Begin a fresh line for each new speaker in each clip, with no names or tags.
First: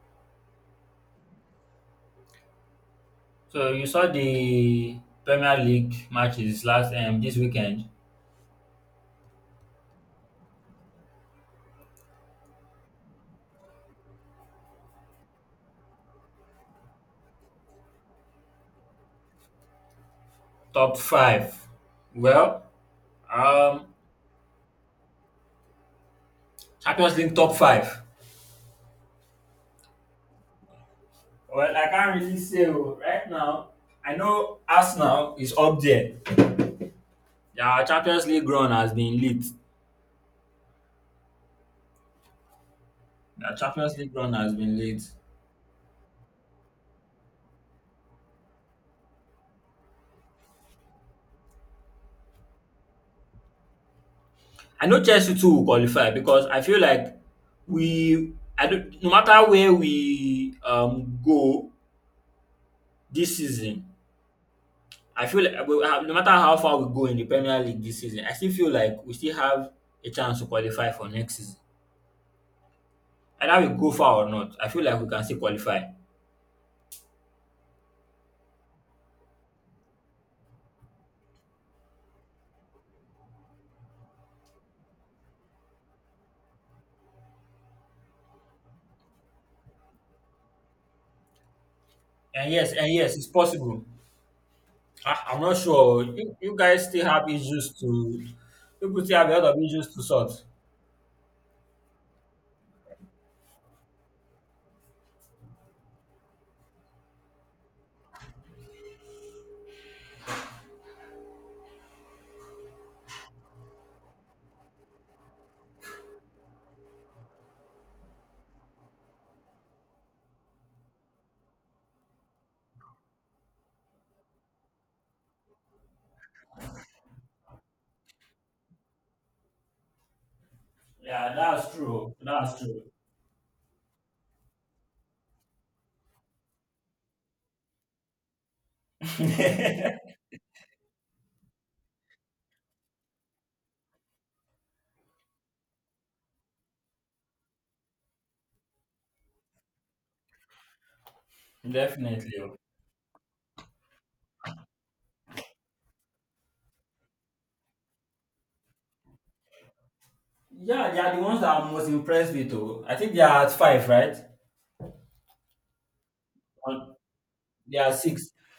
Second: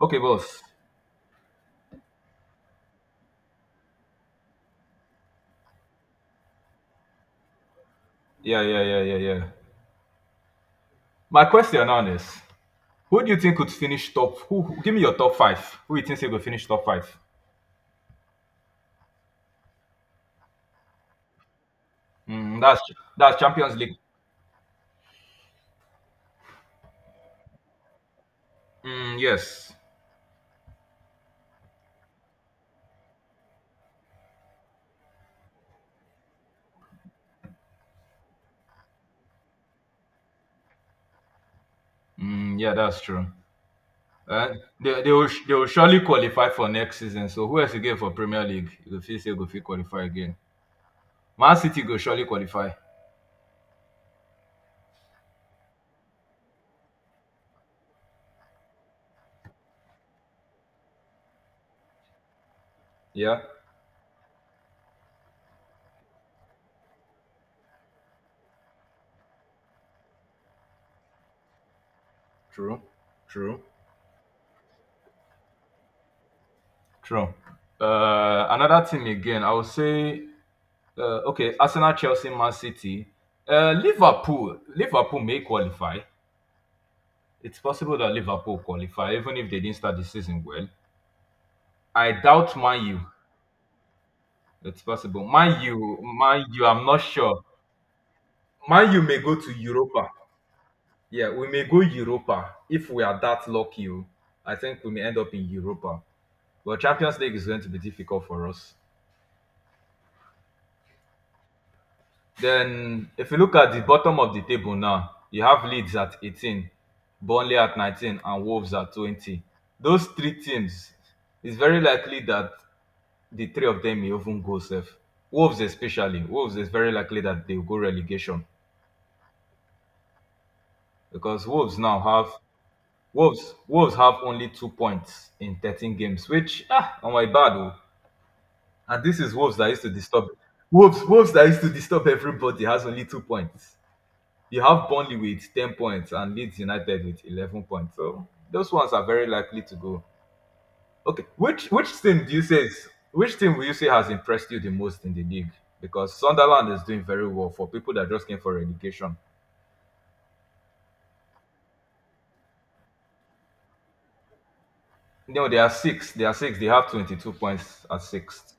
Okay, boss.
So you saw the Premier League matches last this weekend.
Yeah, yeah, yeah, yeah, yeah. My question now is, who do you think could finish top? Give me your top five? Who you think will finish top five?
Top five.
Mm,
Well,
that's that's Champions
um
League.
Champions League top five.
Mm, yes.
Well, I can't really say right now. I know Arsenal is up there. Their Champions League run has been lit.
Mm, yeah, that's true.
Their Champions League run
Uh,
has been lit.
they will surely qualify for next season. So who else you get for Premier League? You go feel say go fit qualify again. Man City go surely qualify.
I know Chelsea too will qualify because I feel like we I don't no matter where we go this
Yeah,
season, I feel like no matter how far we go in the Premier League this season, I still feel like we still have a chance to qualify for next season.
true, true,
Either we go far or not, I feel like we can still qualify.
true. Another team again. I would say okay, Arsenal, Chelsea, Man City, Liverpool. Liverpool may qualify. It's possible that Liverpool qualify, even if they didn't start the season well. I
And
doubt
yes,
Man
and
U.
yes, it's possible.
It's
I,
possible.
I'm not sure. You,
Man
you
U,
guys
I'm not
still have
sure.
issues to.
Man U
People
may
still have a
go
lot
to
of issues to
Europa.
sort.
Yeah, we may go Europa if we are that lucky. Oh. I think we may end up in Europa. But Champions League is going to be difficult for us. Then if you look at the bottom of the table now, you have Leeds at 18, Burnley at 19, and Wolves at 20. Those three teams, it's very likely that the three of them may even go safe. Wolves especially. Wolves is very likely that they'll go relegation
Yeah,
because
that's true. That's true.
Wolves have only 2 points in 13 games, which on my bad. Oh. And this is Wolves that used to disturb Wolves that used to disturb everybody has only 2 points. You have Burnley with 10 points and Leeds United with 11 points. So those ones are very likely to go. Okay, which team do you
Definitely.
say is, which team will you say has impressed you the most in the league? Because Sunderland is doing very well for people that just came for relegation.
Yeah, they are the ones that I'm most impressed with. Oh, I think they are at five, right?
No, they are six. They are six. They have
Or
22
they
points
are
at
six.
sixth.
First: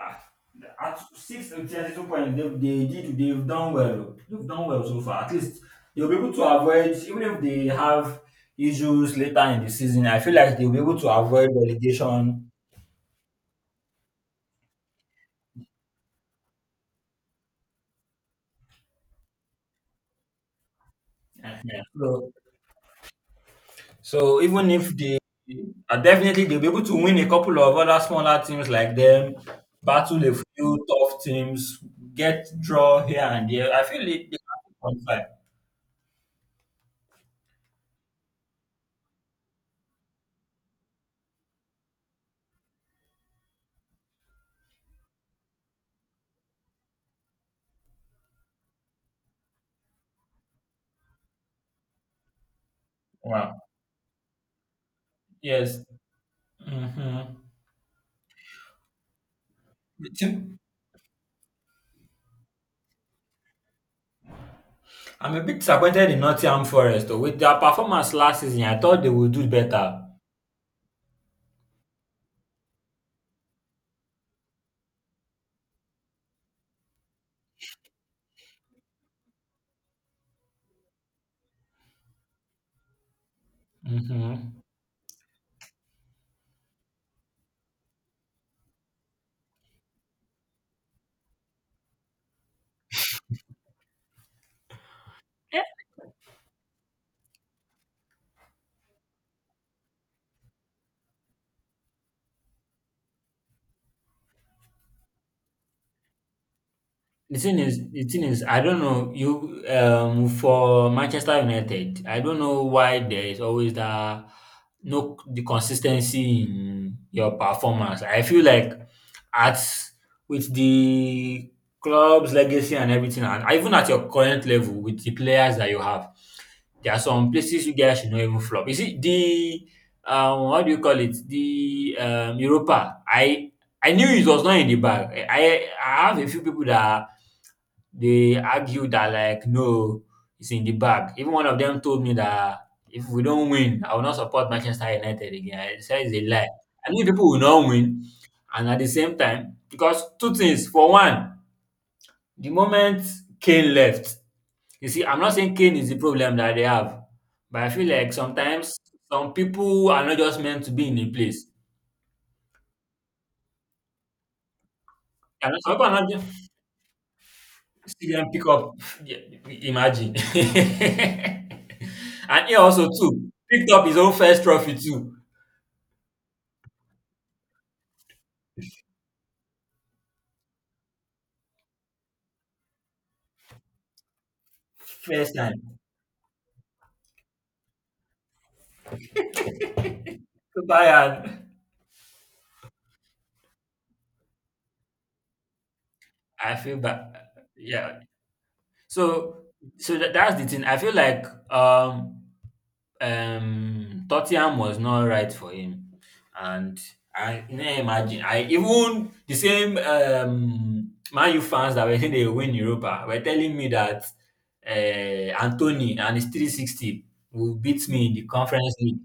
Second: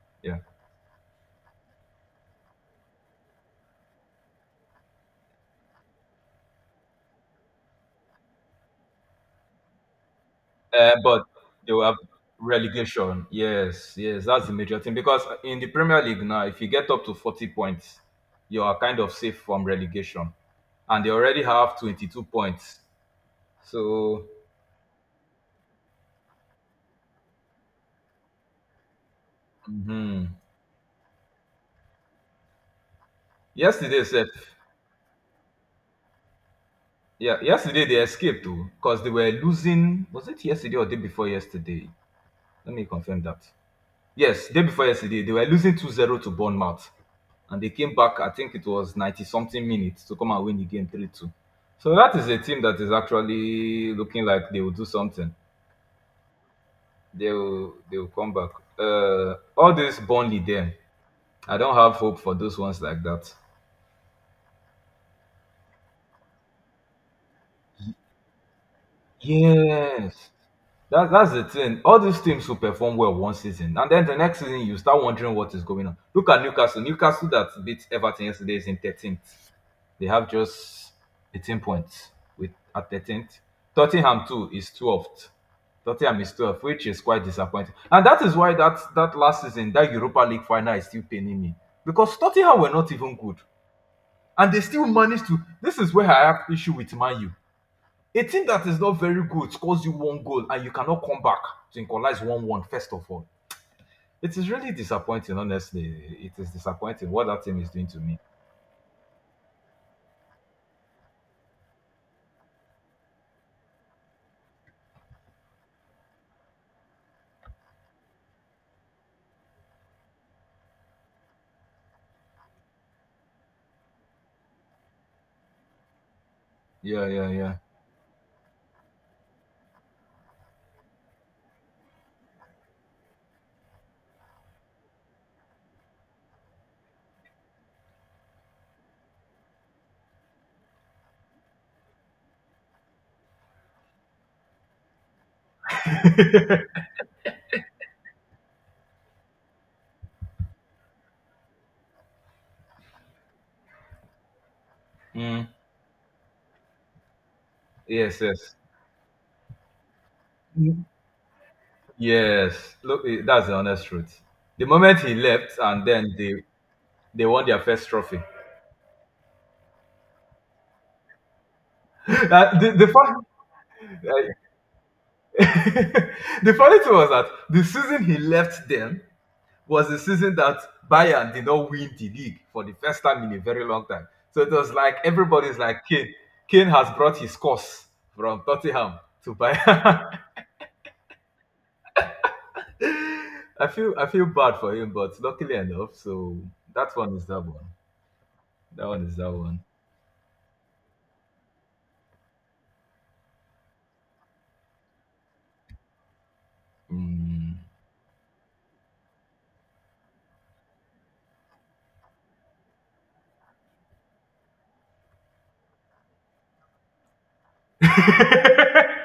Ah,
Yeah.
at 6 to 32 point they did they've done well so far. At least they'll be able to avoid, even if they have issues later in the season, I feel like they'll be able to
But
avoid
they will have
relegation.
relegation. Yes, yes, that's the major thing. Because in the Premier League now, if you get up to 40 points, you are kind of safe from relegation. And they already have
Ehen.
22
so,
points. So,
so even if they definitely they'll be able to win a couple of other smaller teams like them, battle
mhm.
a few tough teams, get draw here and there, I feel
yesterday, said,
it they can qualify.
yeah, yesterday they escaped too because they were losing. Was it yesterday or day before yesterday? Let me confirm that. Yes, day before yesterday, they were losing 2-0 to Bournemouth. And they came back, I think it was 90 something minutes to come and win the game 3-2. So that is a team that is
Wow.
actually looking like they will do something.
Yes.
They
Mm-hmm.
will they will come back. Uh, all this Burnley them. I don't have hope for those ones like that.
I'm a bit disappointed in Nottingham Forest though. With their performance last season, I thought they would do better.
Yes. That's the thing. All these teams who perform well one season, and then the next season you start wondering what is going on. Look at Newcastle. Newcastle that beat Everton yesterday is in 13th. They have just 18 points with at 13th. Tottenham too
Mhm.
is 12th. Tottenham is 12th, which is quite disappointing. And that is why that last season, that Europa League final is still paining me. Because Tottenham were not even good. And they still managed to. This is where I have issue with Man U. A team that is not very good scores you one goal and you cannot come back to equalize 1-1, first of all. It is really disappointing, honestly. It is disappointing what
The
that
thing
team is
is,
doing to
the
me.
thing is, I don't know you for Manchester United. I don't know why there is always that no the consistency in your performance. I feel like at with the club's legacy and everything, and even at your current level with the players that you have, there are
Yeah, yeah,
some
yeah.
places you guys should not even flop. You see the what do you call it? The Europa. I knew it was not in the bag. I have a few people that they argued that like, no, it's in the bag. Even one of them told me that if we don't win, I will not support Manchester United again. I said it's a lie. I knew people will not win. And at the same time, because two things. For one, the moment Kane left, you see, I'm not
Mm,
saying Kane is the problem that they have, but I feel like
yes, yes.
sometimes some people are not just meant to be in a place.
Yes, look, eh, that's the honest truth. The moment he
And
left,
some
and
people are
then
not
they won their first
still
trophy.
CDM pickup. Yeah, imagine. And he
Uh, the the,
also
fun,
too picked up his own first trophy too.
the funny thing was that the season he left them was the season that Bayern did not win the league for the first time in a very long time. So it was like
First
everybody's
time.
like Kane. Kane has brought his course from Tottenham to Bayern.
So Bayern.
I feel bad for him, but luckily enough, so
I feel
that one
bad.
is that one.
Yeah.
That one is that
So
one.
so that's the thing. I feel like um Tottenham was not right for him. And I
Mm.
can imagine. I even the same Man U fans that were saying they win Europa were telling me that Anthony and his 360 will beat me in the conference league.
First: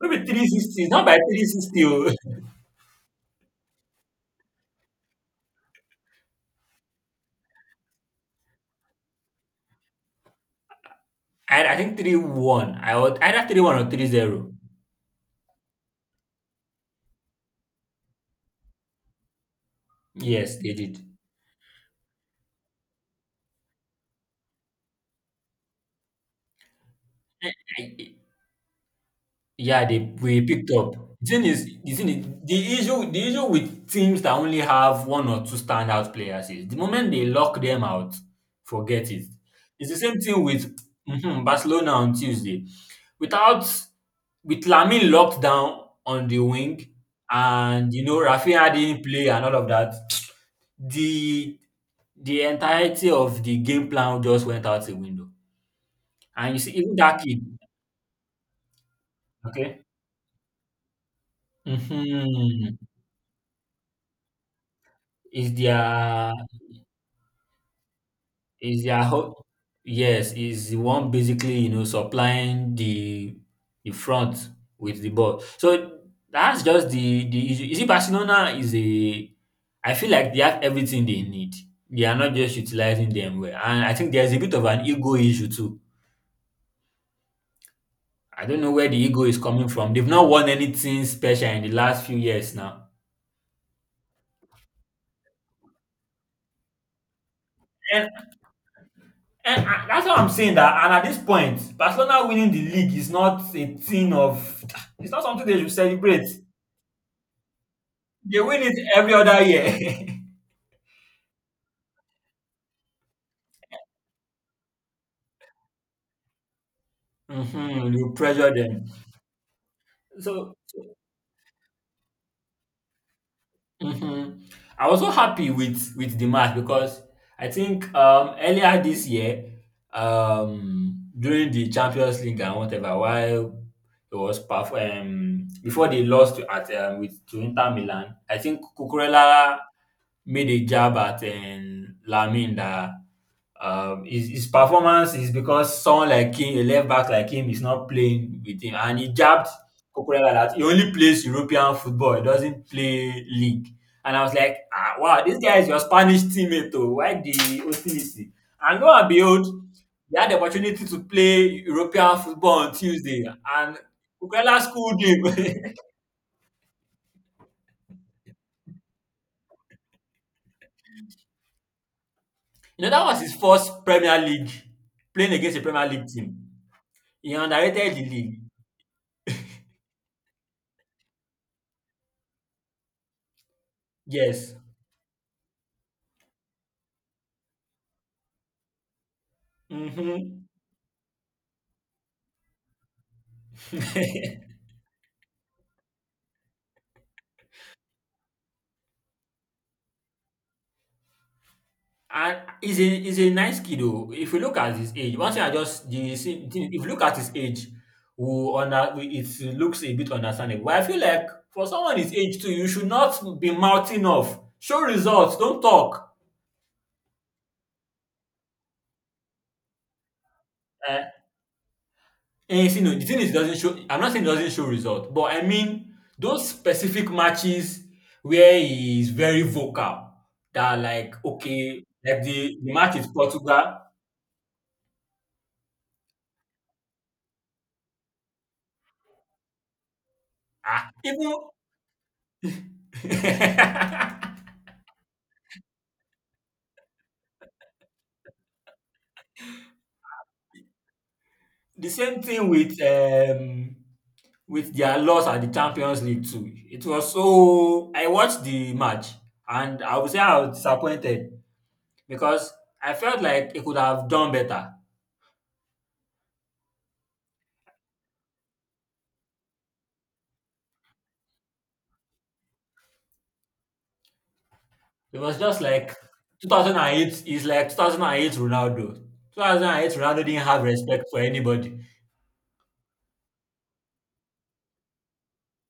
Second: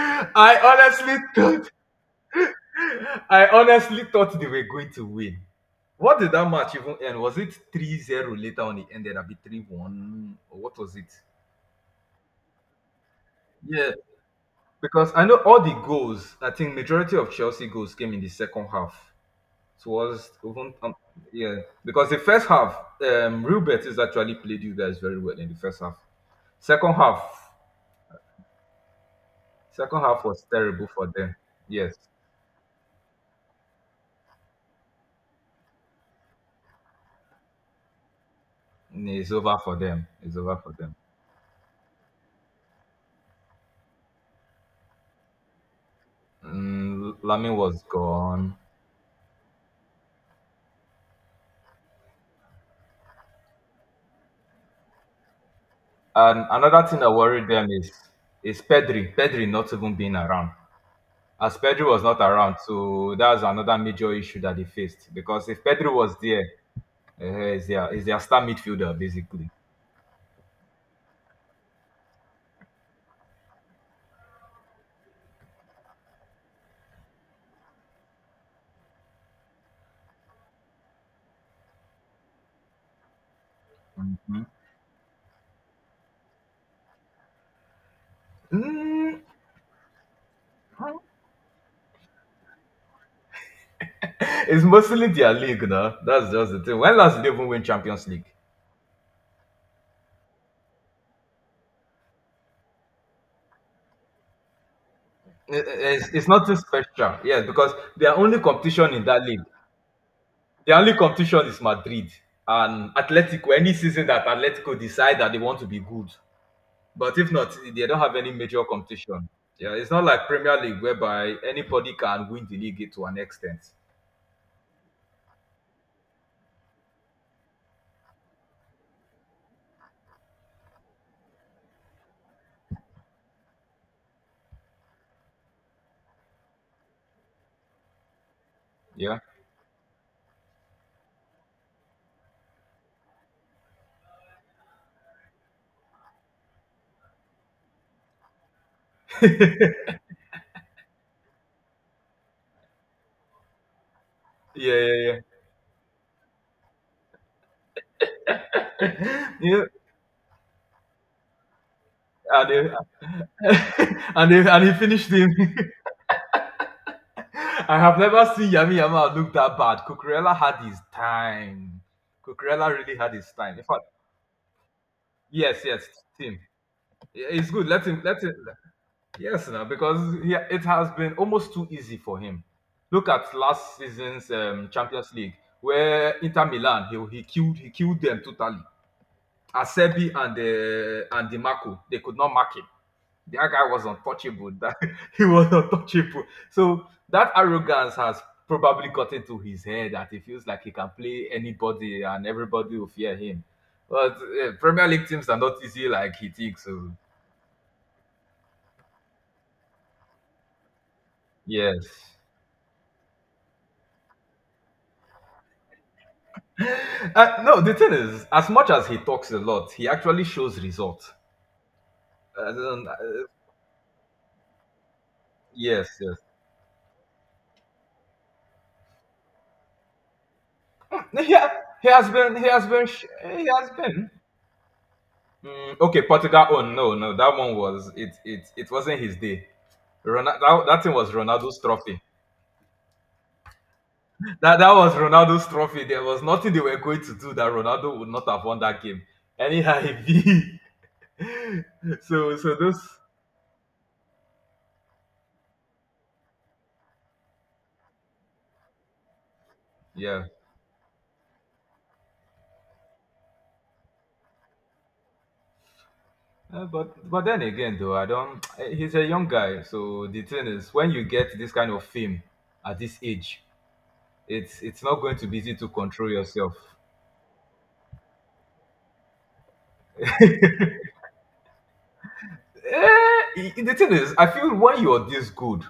Maybe 360, not
honestly
by
thought
360. Oh.
I honestly thought they were going to win. What did that match even end? Was it 3-0? Later on it ended? I be 3-1 or what was it?
I think 3-1. I was either 3-1
Yeah,
or 3-0.
because I know all the goals, I think majority of Chelsea goals came in the second half. Towards
Yes,
even
they did.
yeah, because the first half, Real Betis actually played you guys very well in the first half. Second half,
Yeah,
second
they
half
we
was
picked
terrible
up.
for
The
them.
thing is, the
Yes,
thing is, the issue with teams that only have one or two standout players is the moment they lock them out, forget it.
it's over for
It's the
them.
same
It's
thing
over
with
for them.
mhm, Barcelona on Tuesday. Without With Lamin locked down on the wing,
Mm, Lamin was
and you know
gone.
Rafinha didn't play and all of that, the the entirety of the game plan just went out the window.
And
And you see,
another
even
thing that
that kid,
worried them is Pedri. Pedri not
okay,
even being around. As Pedri was not around,
hmm,
so that's another major issue that they faced. Because
is
if Pedri was
their
there, is their star midfielder
ho-
basically.
yes, is the one basically, you know, supplying the front with the ball. So that's just the issue. You see, Barcelona is a, I feel like they have everything they need, they are not just utilizing them well, and I think there's a
Mm.
bit of an ego issue too. I don't know where the
Mm,
ego is coming from. They've not won anything special in the last few years now.
it's mostly their league, no? That's just the thing. When last did they even win Champions
and,
League?
that's what I'm saying, that and at this point Barcelona winning the league is not a thing of, it's not something they should celebrate.
It's nothing special, yes, because their
They
only
win it
competition in
every
that
other
league.
year.
The only competition is Madrid and Atletico. Any season that Atletico decide that they want to be good, but if not, they
Mhm,
don't
you
have any
pressure
major
them.
competition. Yeah, it's not like
So
Premier League whereby anybody can win the league to an extent.
mhm. I was so happy with the match because I think earlier this year, during the Champions League and whatever, while it was before they lost to at with to Inter Milan, I think
Yeah,
Cucurella made a jab at Lamine that his performance is because someone like him, a left back like him, is not playing with him. And he jabbed Cucurella that he only plays European football, he doesn't play league. And I was like,
yeah,
ah,
yeah,
wow, this guy is your Spanish teammate, though. Why the hostility? And lo and
yeah.
behold,
Yeah.
he had the opportunity to play European
And,
football on
they,
Tuesday, and
and, they,
Cucurella
and he
schooled
finished him.
him.
I have never seen Yami Yama look that bad. Cucurella had his time. Cucurella
You know,
really
that
had
was
his
his
time. In
first
fact,
Premier League, playing against a
yes,
Premier
yes,
League team.
team. Yeah,
He
it's good.
underrated the
Let him.
league.
Yes, now because he, it has been almost too easy for him. Look at last season's
Yes.
Champions League, where Inter Milan he killed them totally. Asebi and
Mhm.
Di Marco they could not mark him. That guy was untouchable. That he was untouchable. So that arrogance has probably got into his head that he feels like he can play anybody and
And
everybody
he's
will
a
fear
he's a
him.
nice kid oh.
But
If you look at
Premier
his
League
age,
teams
one
are
thing I
not easy
just
like
the
he
same
thinks.
thing, if you
So
look at his age, it looks a bit understandable. But I feel like for
yes.
someone his age too, you should not be mouthing off. Show results, don't talk.
No, the thing is, as much as he talks a lot, he actually shows results.
Eh,
Uh,
and you
then, uh,
know, the thing is it doesn't show, I'm not saying it doesn't show results, but I
yes,
mean
yes.
those specific matches where he is very vocal, that like
He, ha-
okay,
he has
like
been. He
the,
has
the
been.
match
Sh-
with
He has
Portugal.
been. Mm, okay, Portugal. Oh no, no, that one was it. It wasn't his day. That
Ah,
thing was
even
Ronaldo's trophy. That was Ronaldo's trophy. There was nothing they were going to do that Ronaldo would not have won that game. Anyhow, he
the same
so
thing
so this.
with their loss at the Champions League too. It was, so I watched the match and I would say
Yeah.
I was disappointed because I felt like it could have done better.
But then again, though, I don't. He's a young guy, so the thing is, when you get this kind of fame at this age, it's not going
It
to be
was
easy
just
to
like
control yourself.
2008, is like 2008 Ronaldo. 2008 Ronaldo didn't have respect for anybody.
Eh, the thing is, I feel when you're this good,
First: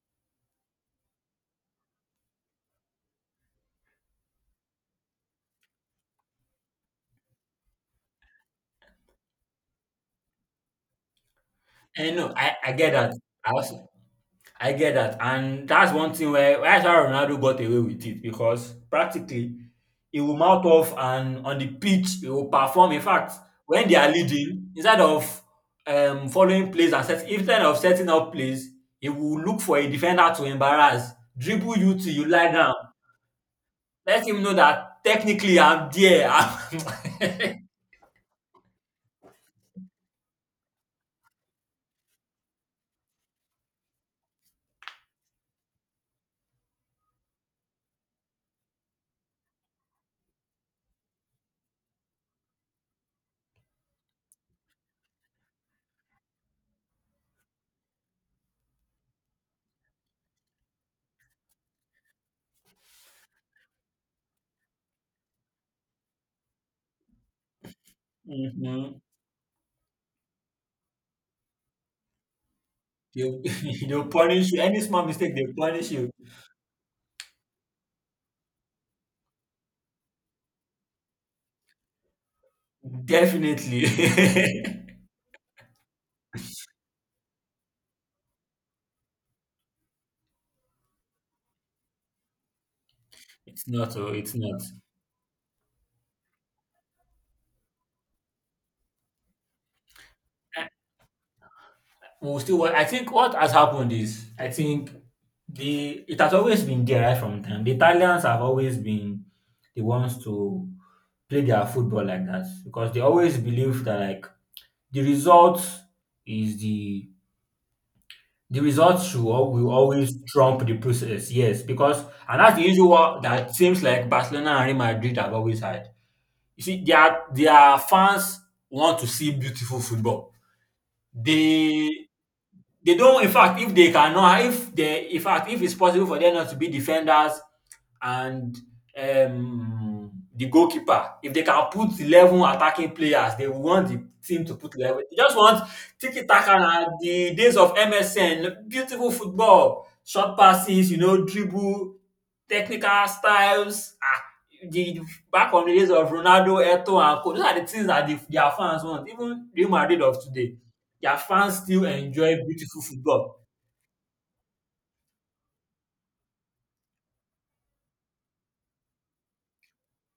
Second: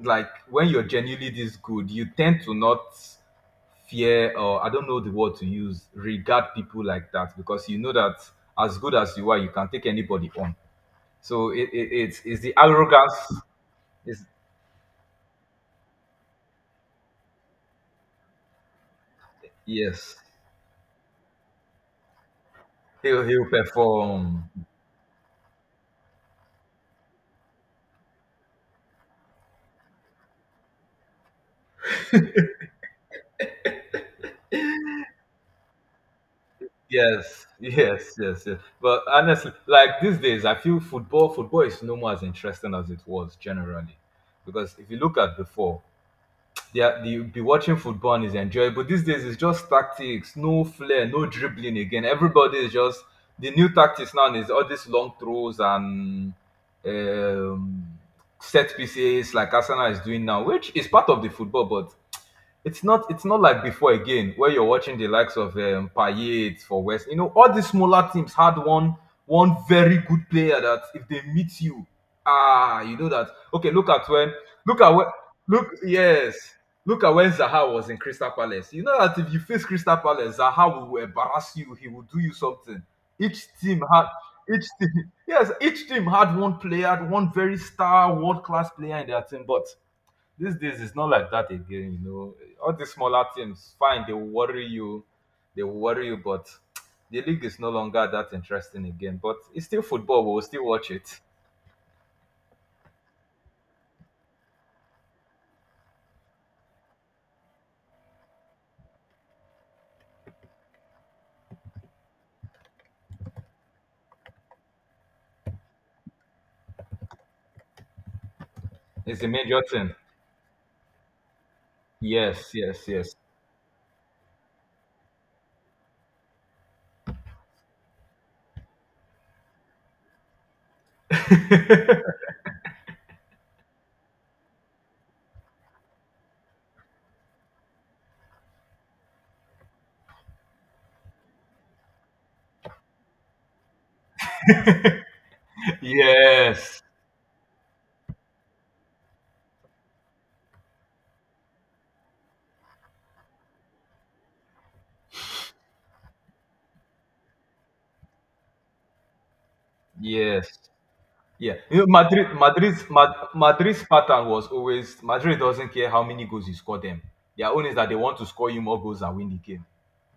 like when you're genuinely this good, you tend to not fear or I don't know the word to use, regard people like that because you know that as good as you are, you can take anybody on. So
And no,
it's the
I get that.
arrogance.
I also
Is
I get that. And that's one thing where that's how Ronaldo got away with it, because practically
yes,
he will mouth off and on the pitch he will perform. In fact,
he'll
when they are
perform.
leading, instead of following plays and set, instead of setting up plays, he will look for a defender to embarrass, dribble you till you lie down. Let him know that technically I'm there.
Yes, yes, yes, yes. But honestly, like these days, I feel football is no more as interesting as it was generally, because if you look at before, yeah, you'd be watching football and it's enjoyable. These days, it's just tactics, no flair, no dribbling again. Everybody is just the new tactics now is all these long throws and um, set pieces like Arsenal is doing now, which is part of the football, but it's not like before again where you're watching the likes of Payet for West. You know, all these smaller teams had
Mhm.
one very good player that if they meet you, ah, you know that.
They'll, they'll punish you.
Look
Any
at
small
when
mistake, they'll
look
punish you.
yes. Look at when Zaha was in Crystal Palace. You know that if you face Crystal Palace, Zaha will embarrass you. He will do you something. Each team
Definitely.
had each team yes, each team had one player, one very star, world class player in their team. But these days it's not like that again, you know, all these smaller
It's
teams
not,
fine
oh,
they will
it's not.
worry you but the league is no longer that interesting again but it's still football we'll still watch it.
We'll still wa- I think what has happened is, I think the it has always been there right from time. The Italians have always been the ones to play their football like that because they always believe that like the result is the result
It's a major
will
thing.
always trump the process. Yes, because and
Yes,
that's the
yes,
usual
yes.
what that seems like Barcelona and Real Madrid have always had. You see, their fans want to see beautiful football. They they don't, in fact if they cannot, if they, in fact if it's possible for them not to be defenders and the goalkeeper, if they can put 11 attacking players they will want the team to put 11. They just want tiki taka
Yes,
na, the days of msn, beautiful football, short passes, you know, dribble, technical styles, ah, the- back on the days of Ronaldo, Eto and co, those are the things that their fans want. Even Real Madrid of
yes.
today, their
Yeah,
fans
you
still
know,
enjoy beautiful football.
madrid's pattern was always madrid doesn't care how many goals you score them. Their own is that they want to score you more goals and win the game.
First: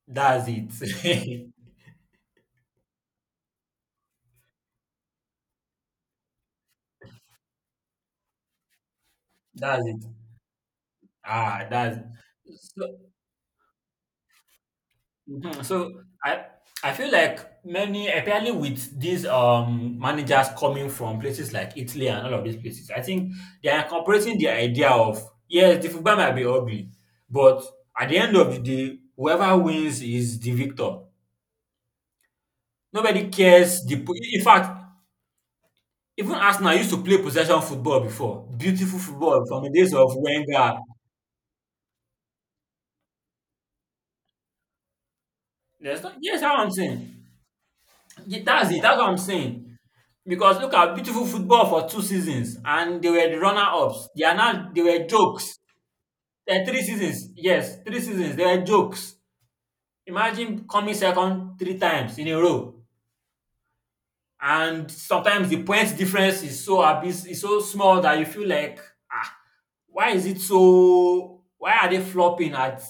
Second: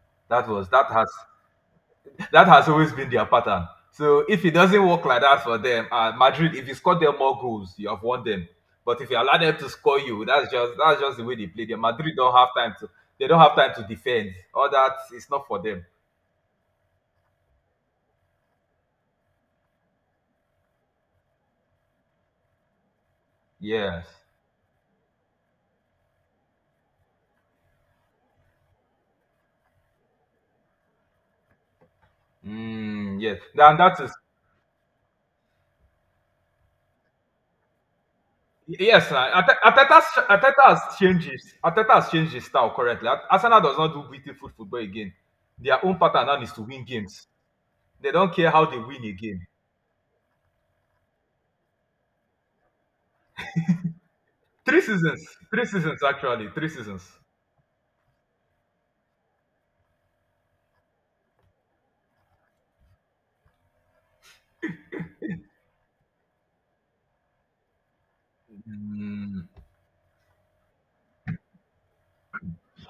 That's
that was that has
it.
That has always been their pattern. So if it doesn't work like that for them, Madrid, if you score them more goals, you have won them. But if you allow them to
That's it.
score you, that's just the way they play.
Ah,
Them
that's
Madrid don't have time
so.
to they don't have time to defend. All that it's not for
Mhm.
them.
So I I feel like many, apparently with these managers coming from places like Italy and all of these places, I think they are
Yes.
incorporating the idea of, yes, the football might be ugly, but at the end of the day, whoever wins is the victor.
Mm,
Nobody
yes. And
cares.
that
The po-
is,
in fact, even Arsenal used to play possession football before. Beautiful
yes.
football from the days of Wenger.
Arteta has changed his style correctly. Arsenal does not do beautiful football again. Their own
There's not.
pattern
Yes,
now is
that's what
to
I'm
win
saying.
games. They don't
Ye-
care how
that's
they
it. That's
win
what I'm
again.
saying. Because look at beautiful football for two seasons, and they were the runner-ups.
Three
They were
seasons.
jokes.
Three seasons, actually.
There are
Three
three
seasons.
seasons. Yes, three seasons. They were jokes. Imagine coming second three times in a row, and sometimes the points difference is so abyss, is so small that you feel like ah,
Mm,
why is it so, why are they flopping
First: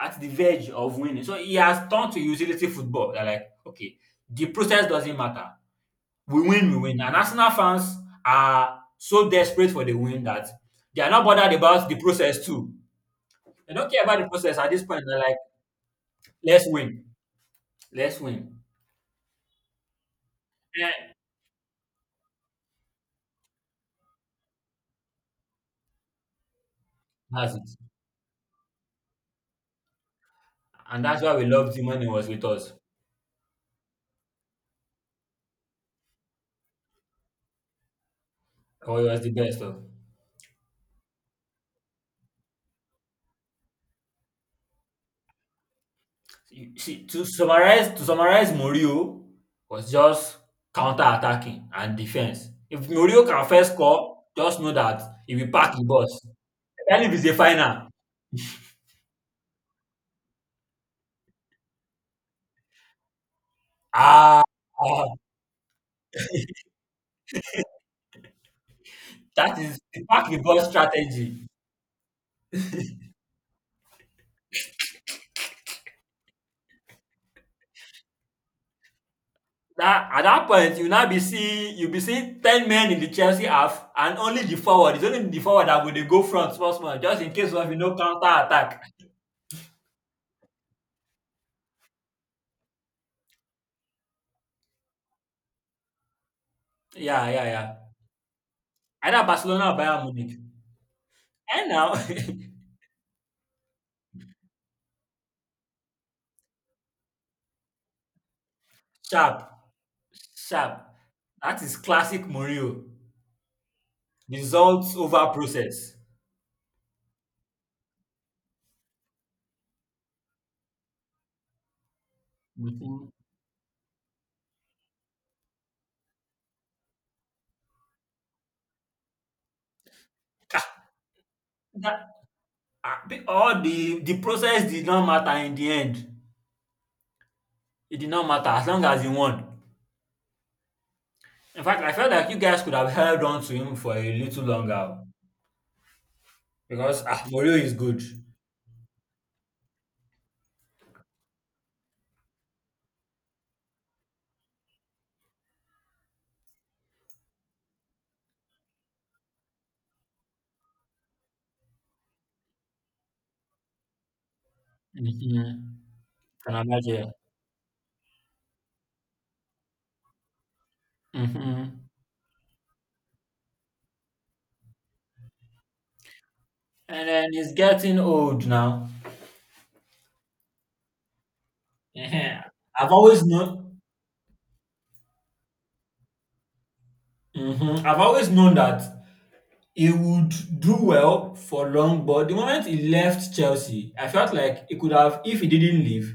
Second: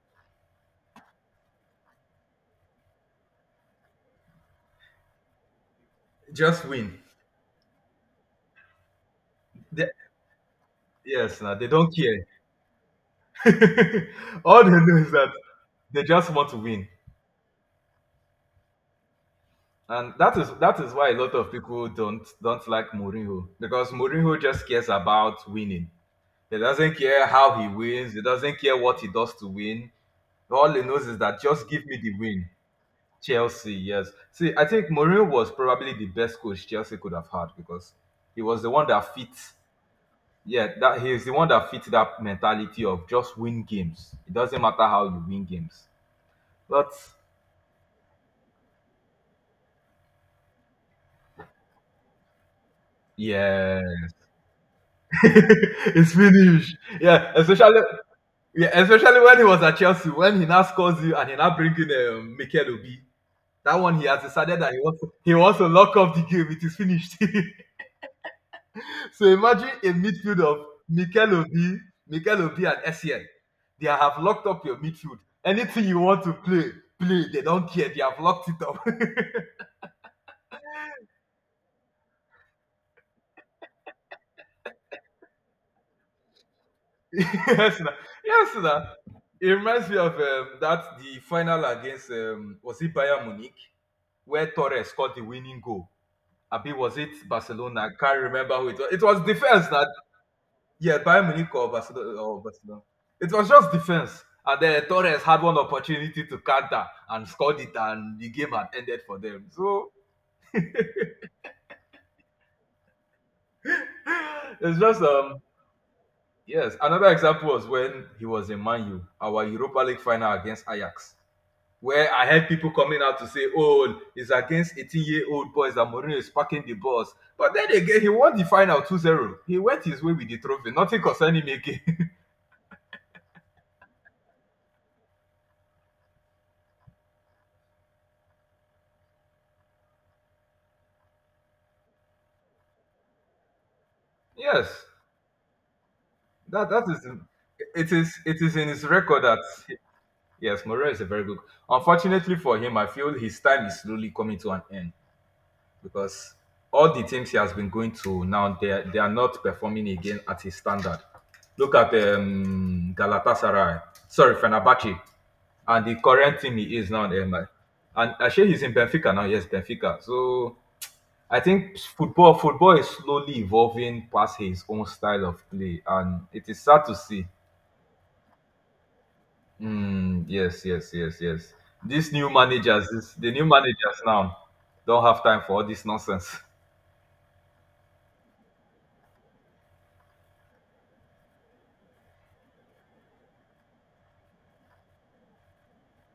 at the verge of winning? So he has turned to utility football. They're like, okay, the process doesn't matter. We
just
win, we
win.
win. And Arsenal fans are so desperate for
They-
the win that they are not
yes,
bothered
nah, they
about
don't
the
care.
process too. They don't care about the process
All
at
they
this
know
point.
is
They're
that
like,
they just want to
let's
win.
win, let's win.
And that is That is why a
Eh,
lot of people don't like Mourinho because Mourinho just cares about winning. He doesn't care
that's
how he
it.
wins. He doesn't care what he does to win. All he
And
knows is
that's why
that
we
just
loved
give
him
me
when he
the
was with
win.
us.
Chelsea, yes. See, I think Mourinho was probably the best coach Chelsea could have had because he was the one
Or he
that
was the
fit
best of.
yeah, that he's the one that fits that mentality of just win games. It doesn't matter how you win games.
you
But
see to summarize to summarize Mourinho was just counter attacking and defense. If Mourinho can first
yeah,
score, just know that he will pack the bus.
it's finished.
Especially if it's a final.
Yeah, especially when he was at Chelsea, when he now scores you and he now bring in Mikel Obi. That one he has
Ah,
decided that
ah,
he wants to lock up the game. It is finished. So
that
imagine
is
a
the pack the
midfield of
bus strategy.
Mikel Obi and Essien. They have locked up your midfield. Anything you want to play, play. They don't care. They have locked it up.
That at that point you now be see you be see ten men in the Chelsea half and only the forward that go dey go front small small just in case of
Yes, na.
counter
Yes,
attack.
na. It reminds me of that the final against was it Bayern Munich, where Torres scored the winning goal. Abi was it
Yeah, yeah, yeah.
Barcelona? I can't remember who it was. It was
Either
defense
Barcelona or
that,
Bayern Munich.
yeah, Bayern Munich
And
or
now
Barcelona, or Barcelona. It was just defense, and then Torres had one opportunity to counter and scored it, and the game had ended for them.
sharp.
So
Sharp. That is classic Murillo.
it's
Results
just
over process.
yes. Another example was when he was in Man U, our Europa League final against Ajax, where I heard people coming
Within
out to say, "Oh, it's against 18-year-old boys that Mourinho is parking the bus." But then again, he won the final 2-0. He went his way with the trophy. Nothing concerning him
That
again.
ah, be- all the process did not matter in the end. It did not matter as long as he won. In fact, I felt like you guys could have held on to him for a little
Yes,
longer
that that
because
is
Murillo is
it
good.
is it is in his record that, yes, Mourinho is a very good. Unfortunately for him, I feel his time is slowly coming to an end, because all the teams he has been going to now, they are not performing again at his standard. Look at Galatasaray, sorry, Fenerbahce,
Mm-hmm.
and the current
Can
team he is now.
imagine.
And actually, he's in Benfica now. Yes, Benfica. So I
Mm-hmm.
think football is slowly evolving past his own style of play, and it is sad to
And
see.
then he's getting old now.
Mm, yes, yes, yes, yes. These new
Mhm.
managers,
I've always
the new
known.
managers now, don't have time for all this nonsense.
I've always known that he would do well for long, but the moment he left Chelsea, I felt like he could have, if he didn't leave,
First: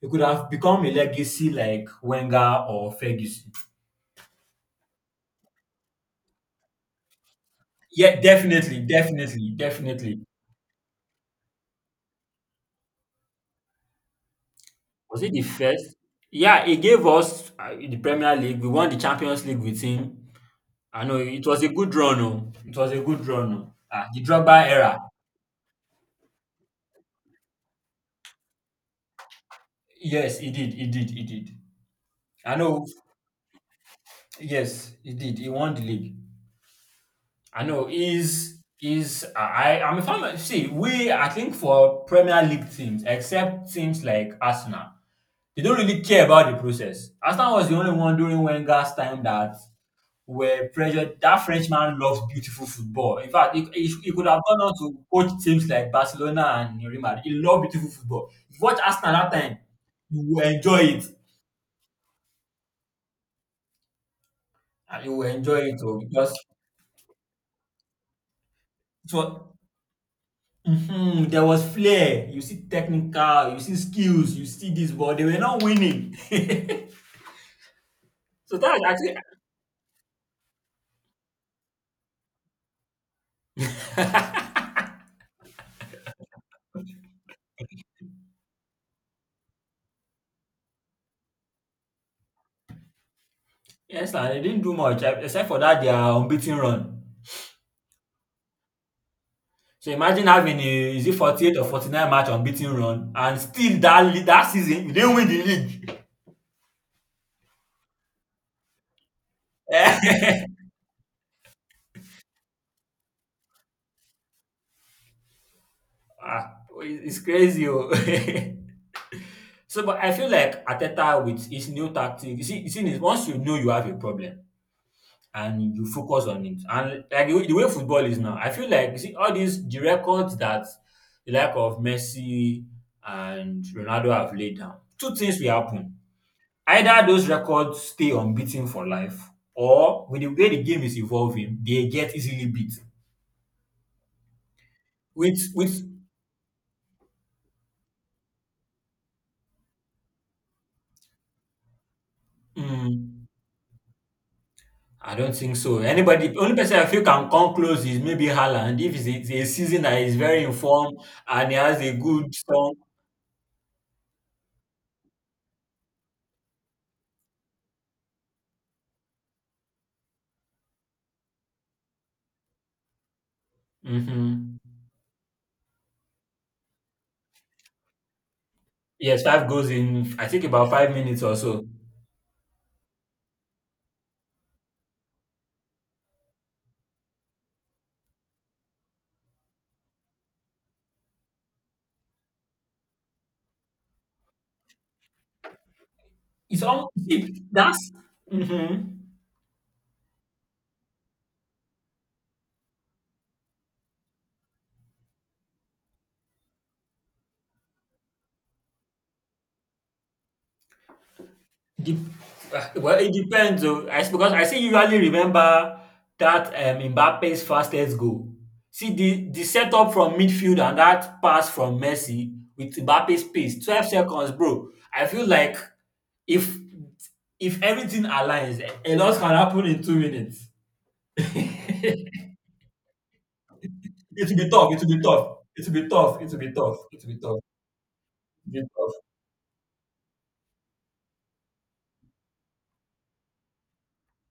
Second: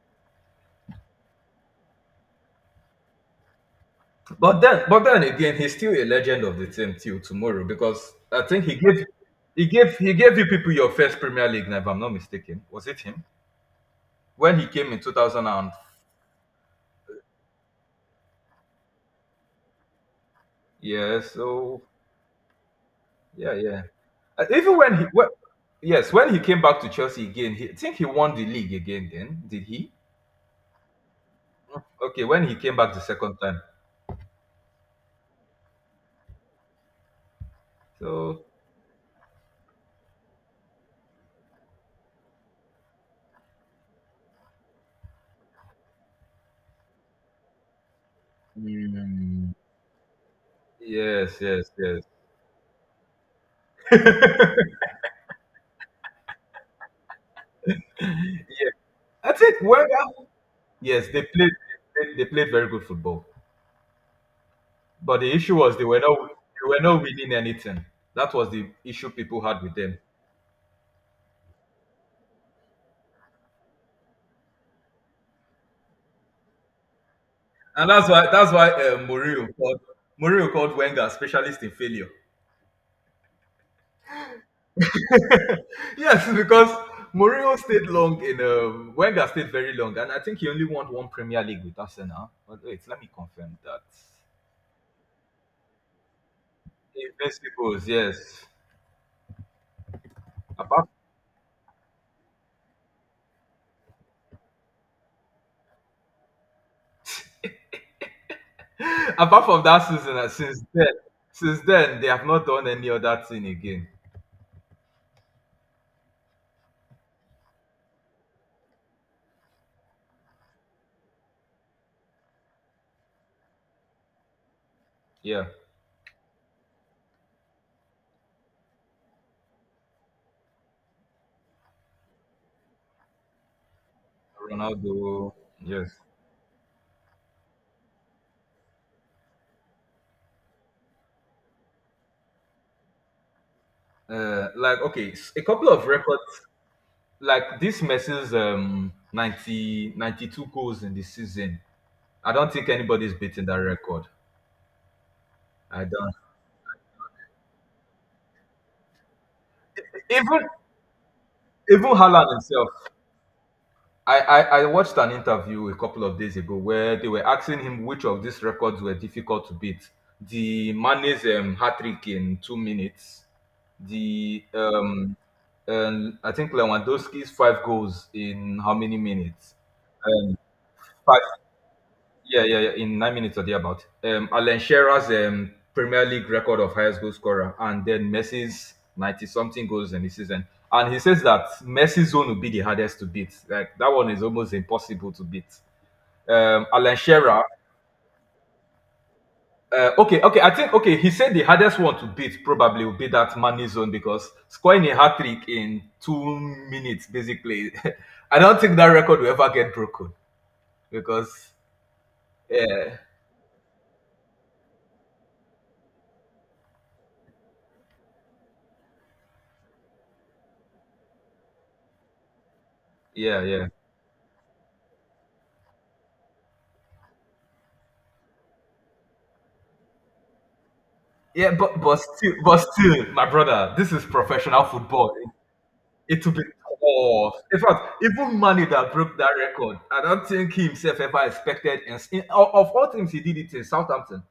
he could have become a legacy like Wenger or Ferguson.
But then again, he's still a legend of the team till tomorrow because
Yeah,
I think
definitely, definitely,
he
definitely.
gave you people your first Premier League. Night, if I'm not mistaken, was it him when he came in
Was it the
2000 and,
first? Yeah, he gave us the Premier League. We won the Champions League with him. I know
yeah,
it was a
so,
good run. Oh, it was a good
yeah,
run. Oh,
yeah.
ah, the Drogba
Even
era.
when he, when, Yes, when he came back to Chelsea again, I think he won the league again. Then did he?
Yes, he did. He did. He did.
Okay, when he
I
came
know.
back the second time,
Yes, he did. He won the league. I know
so
is I I'm a fan See, we I think for Premier League teams, except teams like Arsenal, they don't really care about the process. Arsenal was the only one during Wenger's time
mm,
that were pressured.
yes,
That
yes,
Frenchman
yes.
loves beautiful football. In fact, he could have gone on to coach teams like Barcelona and Real Madrid. He loved beautiful football. If you
Yeah,
watch Arsenal
I
that time,
think when,
you will enjoy it.
yes, they played, they played very good football.
And you
But
will
the issue
enjoy
was
it too because
they were not winning anything. That was the issue people
so
had with them,
mhm, there was flair. You see technical, you see skills, you see this, but they were not winning.
and that's
So
why
that was
uh,
actually
Mourinho called Wenger specialist in failure. Yes, because Mourinho stayed long in Wenger stayed very long, and I think he only won one Premier League with Arsenal. But wait, let me confirm that.
yes, sir, they didn't do much except for that their unbeaten run.
Invincibles, yes.
So imagine having
Apart,
a is it 48 or 49 match unbeaten run and still that season you didn't win the league.
apart from that season, since then, they have not done any other thing again.
Ah, it's crazy. Oh. So but I feel like Ateta with his new tactic, you see once you know you have a problem,
Yeah,
and you focus on it. And like the way football is now, I feel like you see all the records that the like of Messi and Ronaldo have laid down. Two
Ronaldo.
things will
Yes.
happen: either those records stay unbeaten for life, or with the way the game is evolving, they get easily beat.
Uh, like, okay, a couple of
With
records like this messes 90 92 goals in the season. I don't think anybody's
mm,
beating that record.
I don't think so.
I don't,
Anybody, only person I feel can come close is maybe Haaland. If it's it's a season that is very
even
informed and he has
even
a
Haaland
good
himself.
form.
I watched an interview a couple of days ago where they were asking him which of these records were difficult to beat: the Mane's hat trick in 2 minutes, the
Hmm.
I think Lewandowski's five goals in how many
Yes, 5
minutes?
goes in, I
Um,
think about 5
Five.
minutes or so.
Yeah, yeah, yeah. In 9 minutes or thereabout. Alan Shearer's Premier League record of highest goal scorer, and then Messi's ninety something goals in the season. And he says that Messi's zone will be the hardest to beat. Like, that one is almost impossible to beat.
It's all
Alan Shearer.
see, that's mhm.
Okay, okay. I think. Okay, he said the hardest one to beat probably will be that money zone because scoring a hat trick in 2 minutes, basically. I don't think that record will ever get broken because,
Dep ah,
yeah,
well, it depends oh. I s because I still usually remember that, Mbappe's fastest goal. See the setup from midfield and that pass from Messi. With Mbappe's
yeah,
pace,
yeah.
12 seconds bro. I feel like if if everything aligns, a lot can happen in 2 minutes.
Yeah, but still, but still, my brother, this is
It will be
professional
tough, it will be
football.
tough,
It
it will be tough,
it
it
will
will
be
be tough, it will be tough,
tough. In fact, even
it will be
Mane that
tough.
broke that record, I don't think he himself ever expected. Of all teams, he did it in Southampton.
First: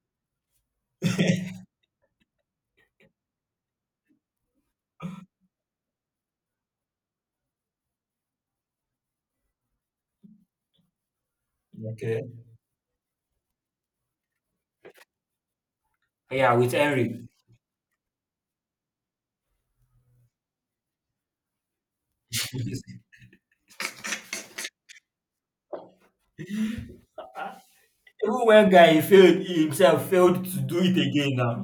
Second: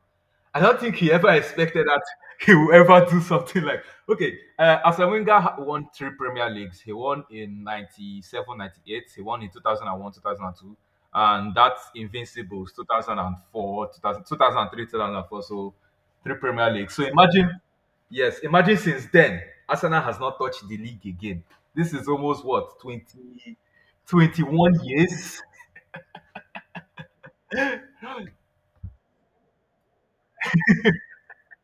I don't think he ever expected that he will ever do something like. Okay, Arsene Wenger won three Premier Leagues. He won in 97, 98. He won in 2001, 2002. And that's
Okay.
Invincibles 2004, 2000, 2003, 2004. So three
Yeah,
Premier
with
Leagues. So
Henry.
imagine. Yes, imagine since then, Arsenal has not touched the league again. This is almost what, 20, 21 years.
Even when guy failed, he himself failed to do it again now.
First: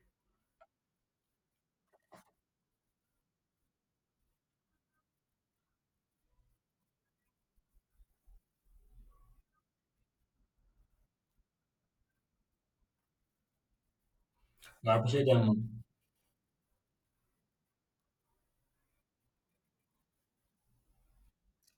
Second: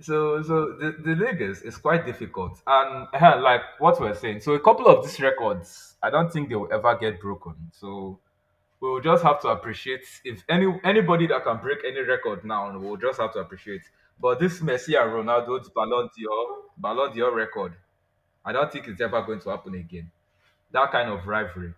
So, the league is quite difficult. And like what we're saying, so a couple of these records, I don't think they will ever get broken. So we'll just have to appreciate. If anybody that can break any record now, we'll just have to appreciate. But this
But I
Messi and
appreciate that,
Ronaldo's
man.
Ballon d'Or record, I don't think it's ever going to happen again. That kind of rivalry.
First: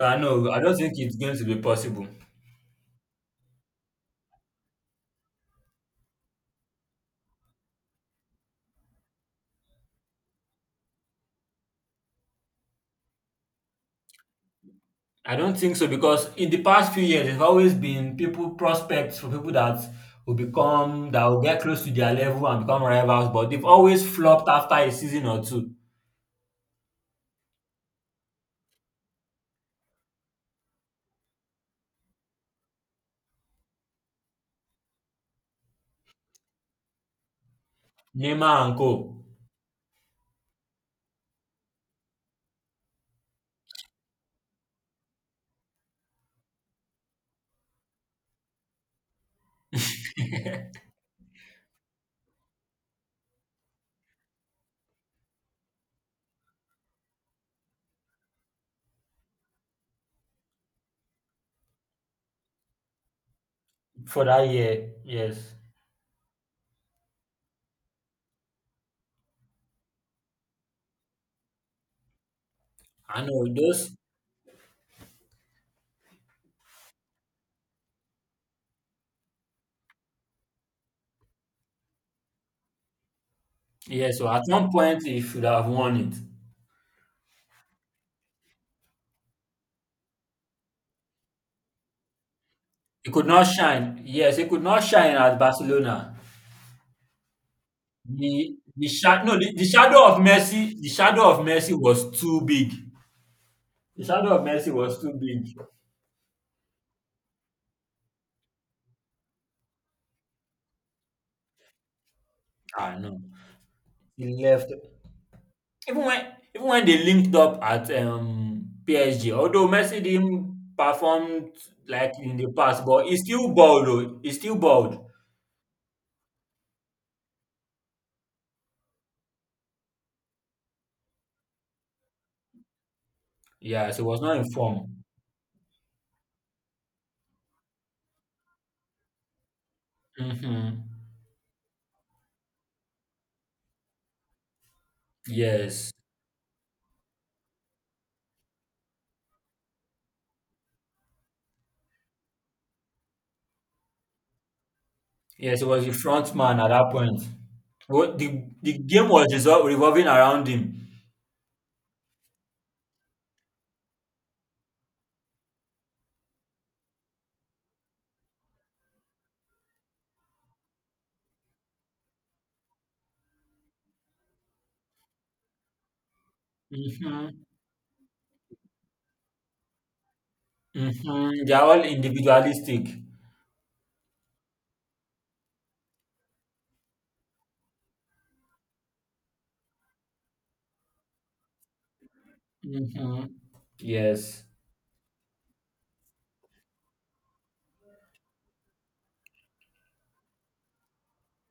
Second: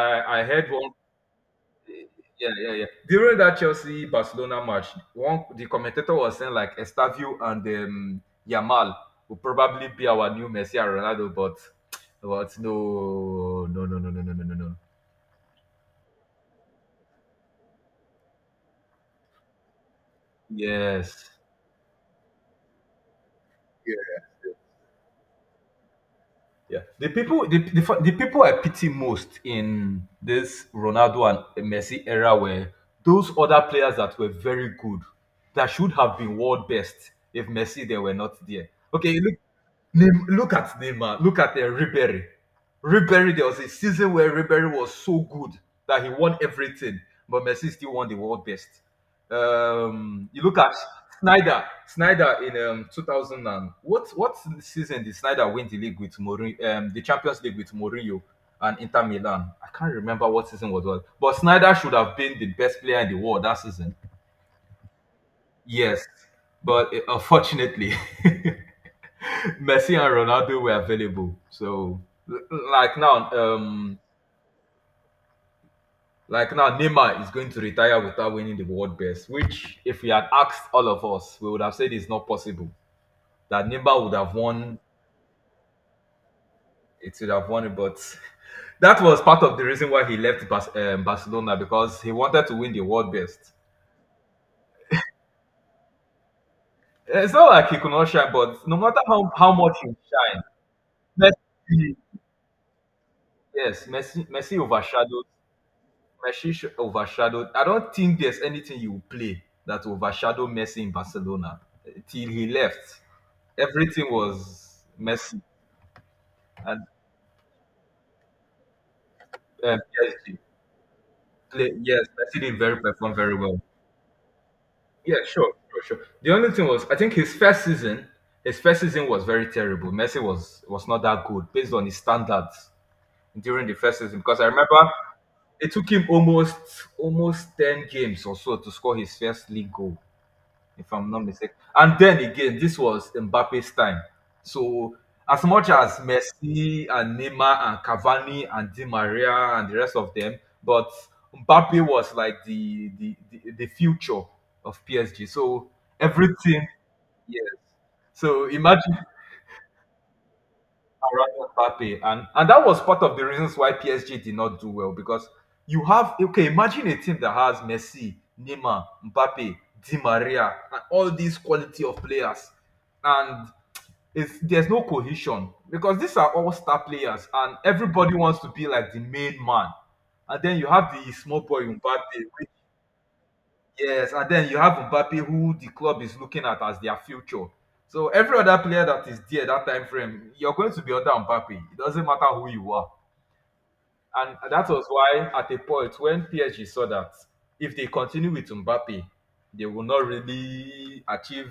I
I
know, I
heard
don't
one.
think it's going to be possible.
Yeah, yeah, yeah. During that Chelsea Barcelona match, one the commentator was saying like Estavio and Yamal will probably be our new Messi and Ronaldo, but no, no, no, no, no, no, no, no, no.
I don't think so because in the past few years, there's always been prospects for people that that
Yes.
will get close to their level and become rivals, but they've always
Yeah,
flopped after a season or two.
yeah. The people, the f- The people I pity most in this Ronaldo and Messi era were those other players that were very good, that should have been world best if Messi they were not
Neymar
there.
and co.
Okay, look at Neymar, look at Ribery. Ribery, there was a season where Ribery was so good that he won everything, but Messi still won the world best. You look at Snyder in 2000 and what season did Snyder win the league with Mourinho, the Champions League with Mourinho and Inter Milan? I can't remember what season was, but Snyder should have been the best player in the world that season.
For that year, yes.
Yes, but unfortunately. Messi and Ronaldo were available. So l- like
I
now,
know those,
um, like now, Neymar is going to retire without winning the World Best. Which, if we had asked all of us, we would have said it's not possible that Neymar would
yes. So
have
at one
won.
point, he should have won it.
It would have won it, but that was part of the reason why he left Barcelona because he wanted to win the World
He could not
Best.
shine. Yes, he could not shine at Barcelona.
It's not like he could not shine, but no
The
matter
sha- no
how
the, the
much he
shadow of
shine,
Messi the shadow of Messi
Messi,
was too big.
yes,
The shadow of
Messi
Messi was too
overshadowed.
big.
Overshadowed. I don't think there's anything you play that overshadow Messi in Barcelona till he
Ah,
left.
no.
Everything was Messi
Even when Even when
and
they linked up at PSG, although Messi
PSG.
didn't perform
Yes,
like in
Messi
the
did very
past, but
perform
he
very
still
well.
balled, though. He still balled.
Yeah, sure, sure, sure. The only thing was, I think his first season, was very terrible. Messi was not that good based on his standards during the
Yes,
first
he
season
was not
because I
in
remember
form.
it took him almost 10 games or so to score his first league goal, if
Hmm.
I'm not mistaken. And then again, this was Mbappe's time. So as much as
Yes,
Messi and Neymar and Cavani and Di Maria and the rest of them, but Mbappe was like the future of PSG.
yes, he
So
was the front man
everything,
at that point.
yes.
The
So imagine
game was revolving around him.
around Mbappe, and that was part of the reasons why PSG did not do well because you have. Okay, imagine a team that has Messi, Neymar, Mbappe, Di Maria, and all these quality of players, and it's there's no cohesion because these are all star players
Mhm.
and everybody wants to be like the main man, and then you have the small
Mhm.
boy
They're all
Mbappe.
individualistic.
Yes, and then you have Mbappe, who the club is looking at as their future. So every other player that is there that time frame, you're going to be under Mbappe. It doesn't matter who you are.
Mhm.
And
Yes.
that was why at a point when PSG saw that if they continue with Mbappe, they will not really achieve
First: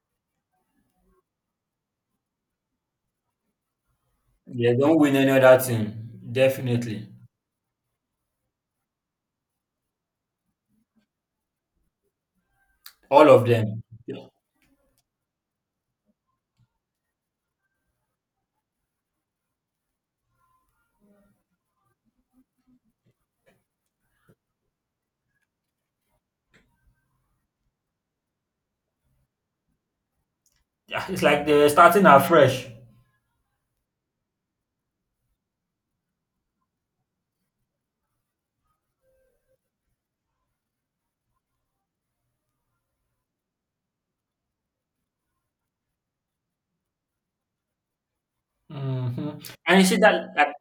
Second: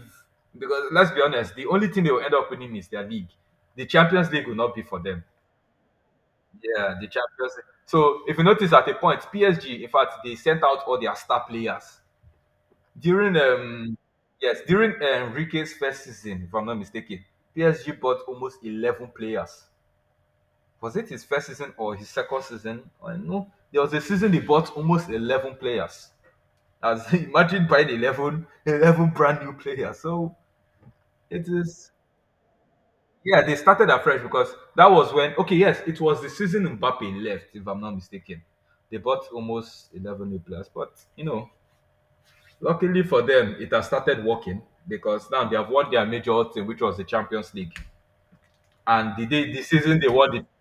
because let's be honest, the only thing they will end up winning is their league. The Champions League will not
They
be for
don't win
them.
any other thing.
Yeah, the
Definitely.
Champions League. So if you notice at a point, PSG, in fact, they sent out all their star players
All
during
of them. Yeah.
yes, during Enrique's first season, if I'm not mistaken. PSG bought almost 11 players. Was it his first season or his second season? I know there was a season they bought almost 11 players. As imagine buying 11, 11 brand new players. So
It's like
it
they're
is
starting afresh.
yeah, they started afresh because that was when okay, yes, it was the season Mbappe left, if I'm not mistaken. They bought almost 11 new players, but luckily for them, it has started working because now they have won their major thing, which was the Champions League. And the
Hmm.
day, the
And you see
season they
that
won the,
like.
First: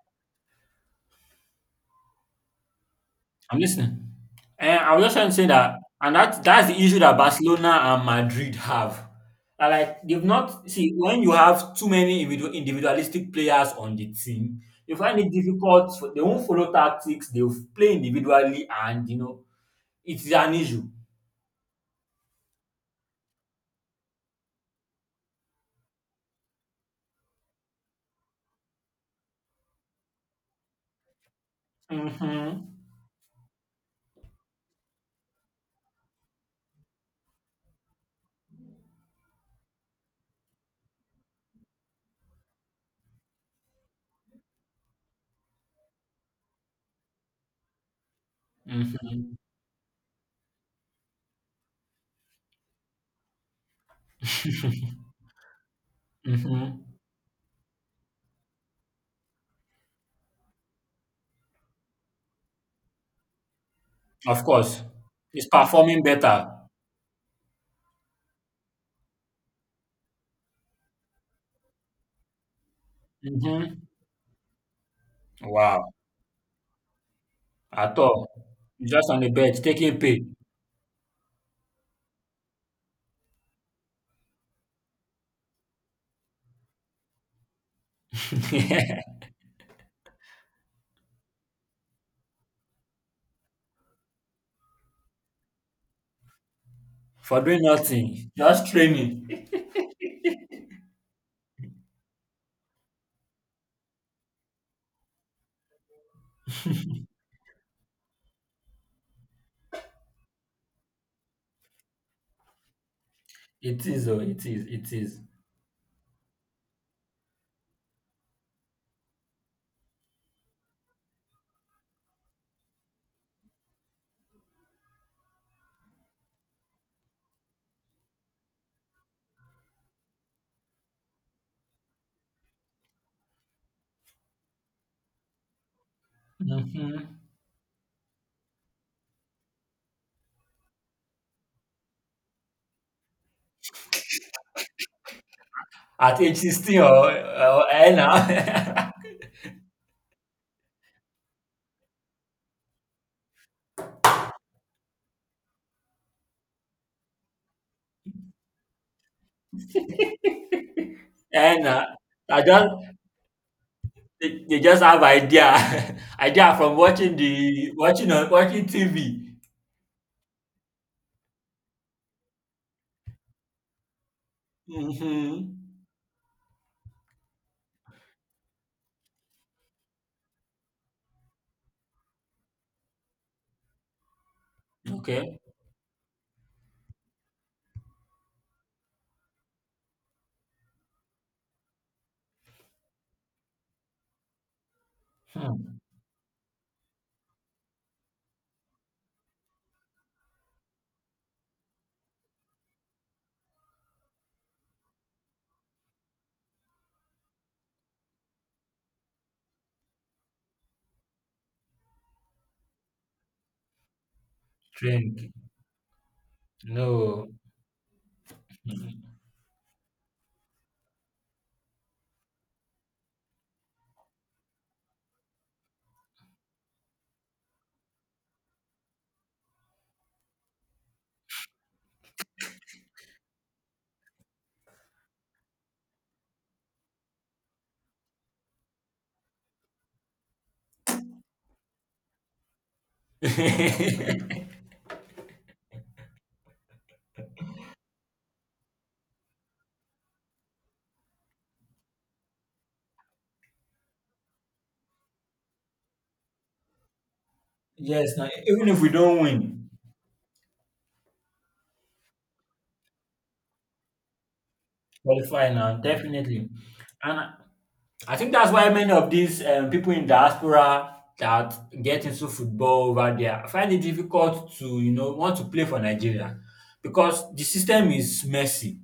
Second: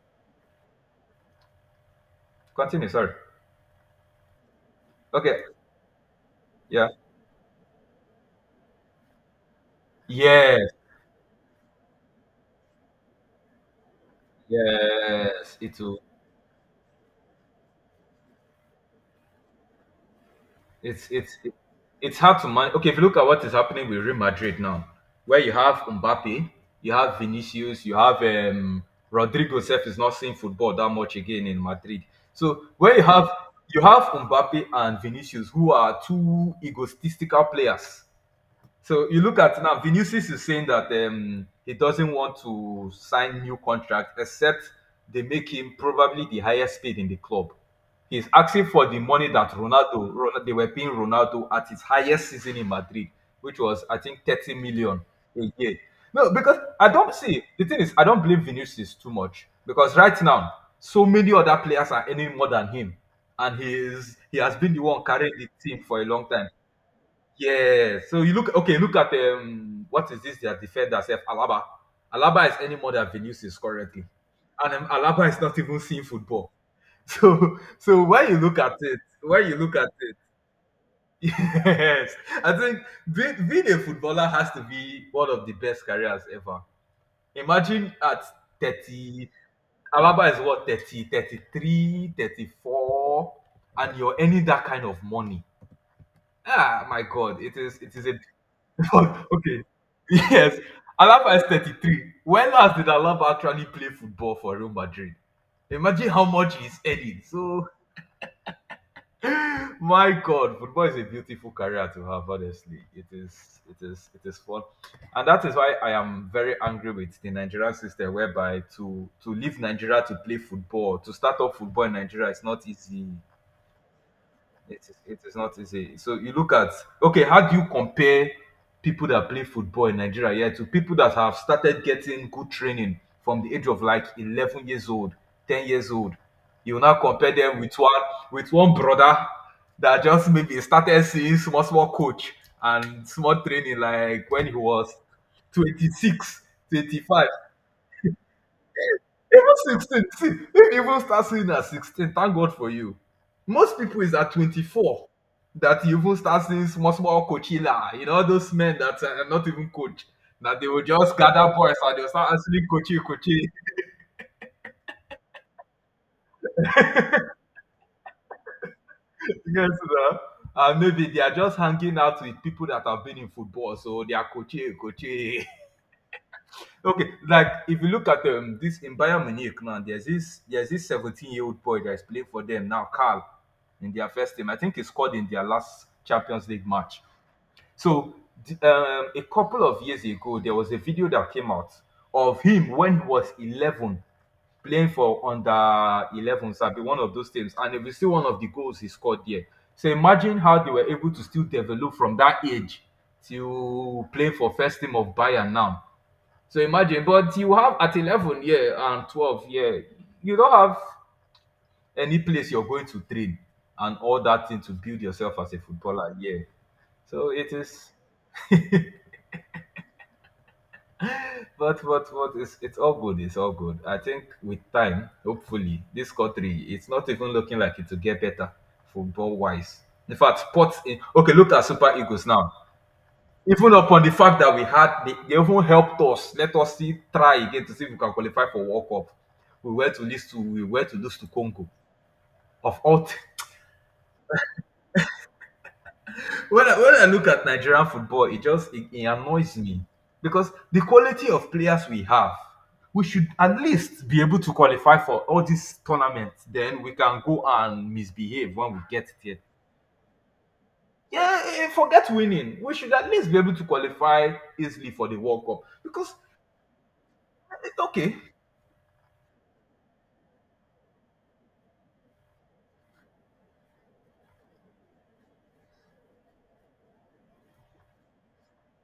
continue, sorry.
I'm listening. Eh, I was just trying to
Okay,
say that, and that's the
yeah.
issue that Barcelona and Madrid have. That, like they've
Yes,
not see when you have too many individualistic players on the team, you find it
yes. It
difficult.
will
For, they won't follow tactics. They'll play individually, and you know it's an issue.
it's it, it's hard to manage. Okay, if you look at what is happening with Real Madrid now, where you have Mbappe, you have Vinicius, you have Rodrigo self is not seeing football that much again in Madrid. So
Mm-hmm.
where you have Mbappe and Vinicius who are two egotistical players. So you look at now, Vinicius is saying that he doesn't want to sign new contract except they make him probably the highest paid in the club. He's asking for the money
Mm-hmm.
that Ronaldo, Ronaldo they were paying Ronaldo at his highest season in Madrid, which was I think 30 million a year. No, because
Mm-hmm.
I don't see the thing is I don't blame Vinicius too much because right now so many other players are earning more than him, and he
Of
has been the
course,
one carrying
he's
the team for
performing
a long time.
better.
Yeah, so you look okay. Look at what is this? Their defender self Alaba. Alaba is any more than Vinicius
Mm-hmm.
currently, and Alaba is not even
Wow,
seeing football. So,
at
so
all.
when you look at it,
Just on the bench, taking pay.
yes, I think being a footballer has to be one of the best careers ever. Imagine at 30, Alaba is what 30, 33, 34, and you're earning that kind of money. Ah, my God,
For doing
it is a
nothing, just training.
okay. Yes. Alaba is 33. When last did Alaba actually play football for Real Madrid? Imagine how much he's earning. So, my God, football is a beautiful career to have. Honestly, it is, it
It is
is,
oh,
it is
it
fun,
is, it is.
and that is why I am very angry with the Nigerian system, whereby to leave Nigeria to play football, to start up football in Nigeria is not easy. It is not easy. So you look at Okay, how do you compare people that play football in Nigeria here to people that have started getting good training from the age of like 11 years old, 10 years old? You now
Mhm.
compare them with one brother that just maybe started seeing small small coach and small training like when he was twenty
At age
six,
16
twenty five.
or eh na
Even 16, see, if you even start seeing at 16, thank God for you. Most people is at 24 that you even start seeing small, small coachella, those men that are not even coach, that they will just gather
eh
boys and they'll start
I
answering
just
coachy, coachy.
they just have idea, idea from watching the watching on watching TV.
Yes, sir. And maybe they are just hanging out with people that have been in football, so they are coachy,
Mhm.
coachy. Okay, like if you look at this in Bayern Munich now, there's this 17-year-old boy that's playing for them now, Carl, in their first team. I think he scored in
Okay.
their last Champions League match. So a couple of years ago, there was a video that came out of him when he was 11 playing for
Hmm.
under 11, so be one of those teams, and it was still one of the goals he scored there. So imagine how they were able to still develop from that age to play for first team of Bayern now, so imagine, but you have at 11, yeah, and 12, yeah, you don't have any place you're going to train and all that thing to build
Drink.
yourself as a footballer, yeah.
No.
So it is, but it's all good. It's all good. I think with time, hopefully, this country, it's not even looking like it will get better football wise. In fact, sports. Okay, look at Super Eagles now. Even upon the fact that they even helped us. Let us see, try again to see if we can qualify for World Cup. We were to lose to, we were to lose to Congo. Of all, when I look at Nigerian football, it just it, it annoys me because the quality of players we have, we should at least be able to qualify for all these tournaments. Then we can go and
Yes now,
misbehave
even
when we
if we
get
don't
there.
win,
Yeah, forget winning. We should at least be able to qualify easily for the World
qualify
Cup
now,
because
definitely. And
okay,
I think that's why many of these people in diaspora that get into football over there find it difficult to, you know, want to play for Nigeria because the system is messy.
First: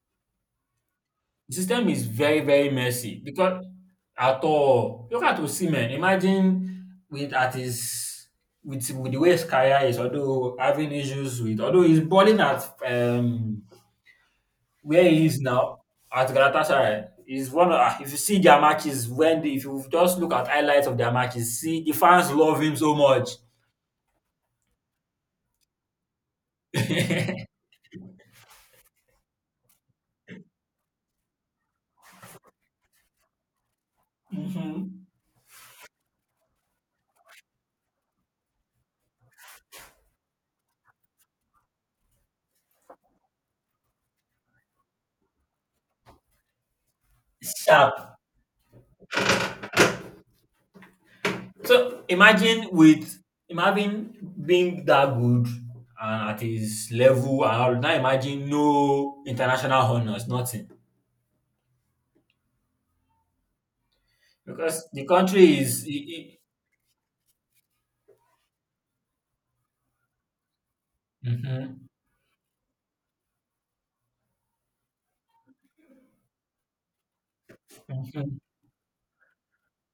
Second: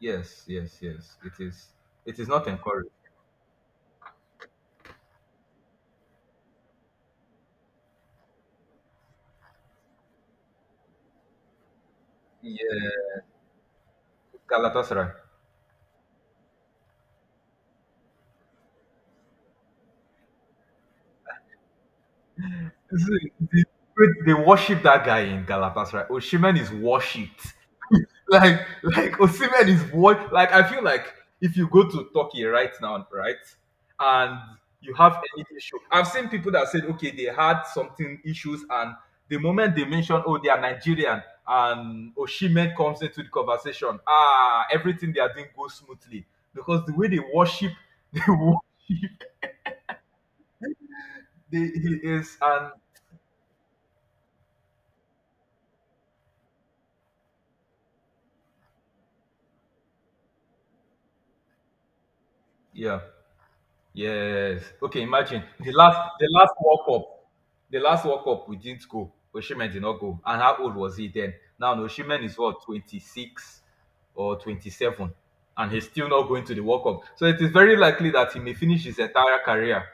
yes, yes, yes. It
The
is.
system is
It is
very,
not
very
encouraged.
messy because at all. Look at Osimhen. Imagine with at his with the way his career is, although having issues with, although he's balling at
Yeah,
where
Galatasaray.
he is now at Galatasaray is one of ah, if you see their matches when they, if you just look at highlights of their matches, see the fans love him so
You
much.
see, they worship that guy in Galatasaray. Oshimen is worshipped. Like, Osimhen is what? Like, I feel like if you go to Turkey right now, right, and you
Hmm.
have any issue, I've seen people that said, okay, they had something issues, and the moment they mention, oh, they are Nigerian, and Osimhen comes into the conversation, ah, everything they are doing goes smoothly because the way they worship,
Sharp.
they worship, they, he
So
is,
imagine
and
with him having being that good and at his level and all, now imagine no international honors, nothing.
yeah. Yes.
Because
Okay,
the
imagine
country
the last the
i-.
last World Cup. The last World Cup we didn't go. Osimhen did not go. And how old was he then? Now
Mhm,
Osimhen is what, 26 or 27, and he's still not going to the World Cup. So it is very likely that
mhm.
he may finish his entire career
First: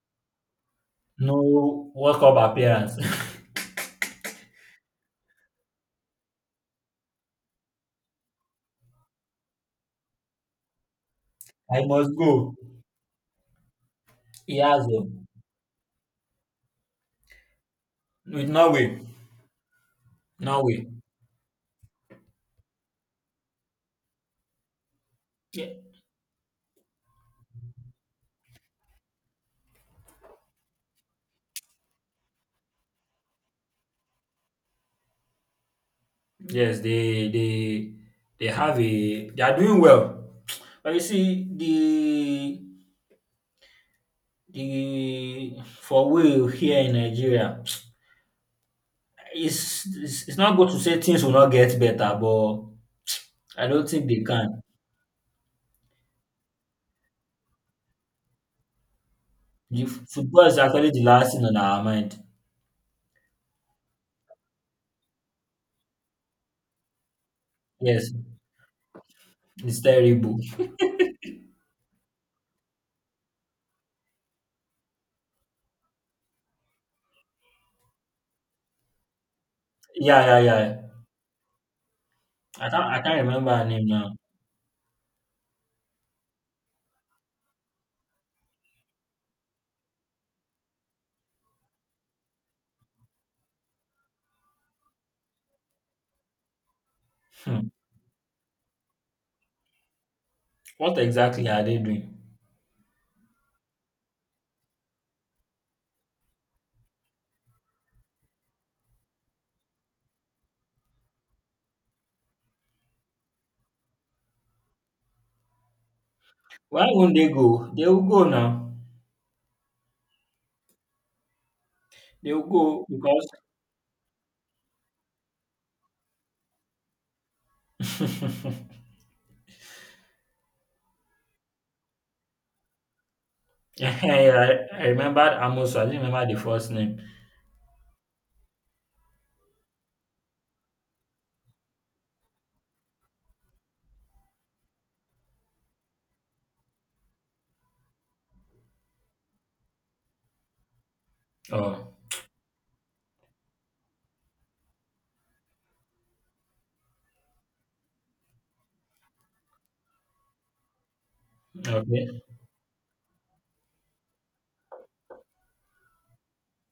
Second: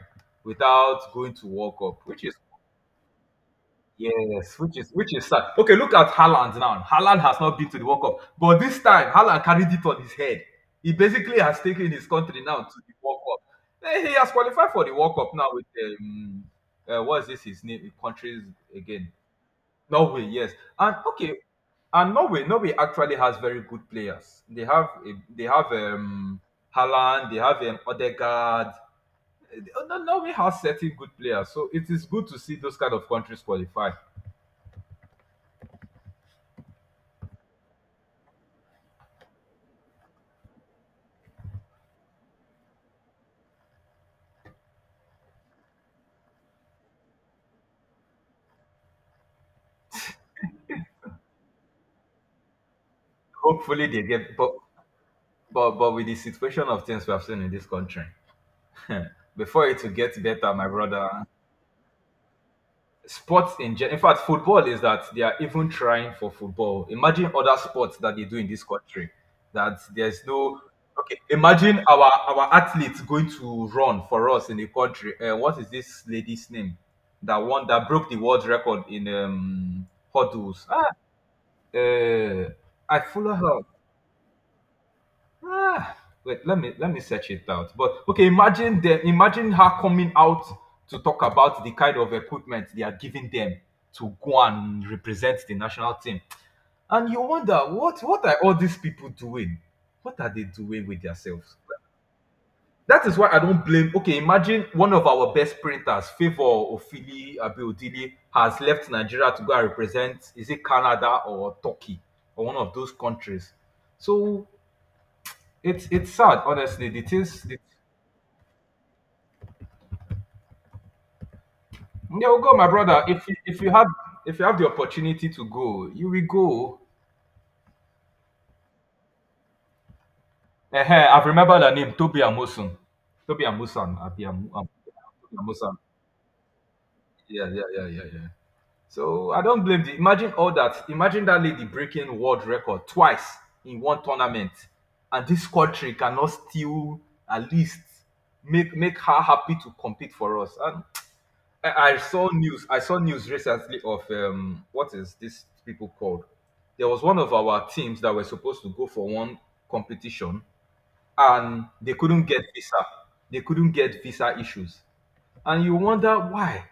without going to World
No
Cup,
World
which is
Cup appearance.
yes, which is sad. Okay, look at Haaland now. Haaland has not been to the World Cup, but this time Haaland carried it on his head. He basically has
I
taken his
must
country
go.
now to the World Cup. He has
He
qualified for
has
the
a
World Cup now with what is this his name? Countries
with Norway.
again, Norway. Yes,
Norway.
and okay, and Norway, actually has very good players. They have a- they have
Ye-
um Haaland, they have Odegaard. Eh, Norway has certain good players, so it is good to see those kind of countries qualify.
Yes, they have a they are doing well. But you see, the for we here in Nigeria, it's not good to say things will not get better, but I
Hopefully
don't
they
think they
get,
can.
but with the situation of things we have seen in this country before it will get
Football
better,
is
my
actually the
brother.
last thing on our mind.
Sports in general, in fact football, is that they are even trying for football. Imagine other sports
Yes,
that they do in this country, that
it's
there's
terrible.
no, okay, imagine our athletes going to run for us in the country. What is this lady's name, that one that broke the world record in
Yeah, yeah,
hurdles?
yeah.
Uh, I
I can't
follow
remember
her.
her name now.
Ah, wait, let me search it out. But okay, imagine them. Imagine her coming out to talk about the kind of equipment they are giving them to go and represent the national team. And you wonder,
Hmm.
what are all these people doing? What are they doing
What
with
exactly
themselves?
are they doing?
That is why I don't blame. Okay, imagine one of our best printers, Favor Ofili Abiodili, has left Nigeria to go and represent. Is it Canada or Turkey, or one of those countries? So it's sad,
Why
honestly.
won't they go? They will go now.
Yeah, well,
They'll
go, my
go
brother. If
because
you if you have if you have the opportunity to go, you will go. I've remembered her name, Toby Amusan. Toby Amusan.
yeah,
Abi Amu-
yeah,
Am-
I
Toby
remembered
Amusan.
Amos. I didn't remember the first name.
Yeah, yeah, yeah, yeah, yeah. So I don't blame the imagine all that. Imagine that lady breaking world record twice in one tournament. And this country cannot still, at least, make her happy to compete for us. And
Oh,
I saw news. I saw news recently of what is this people called? There was one of our teams that were supposed to go for one competition, and they
okay,
couldn't get visa. They couldn't get visa issues. And you wonder why,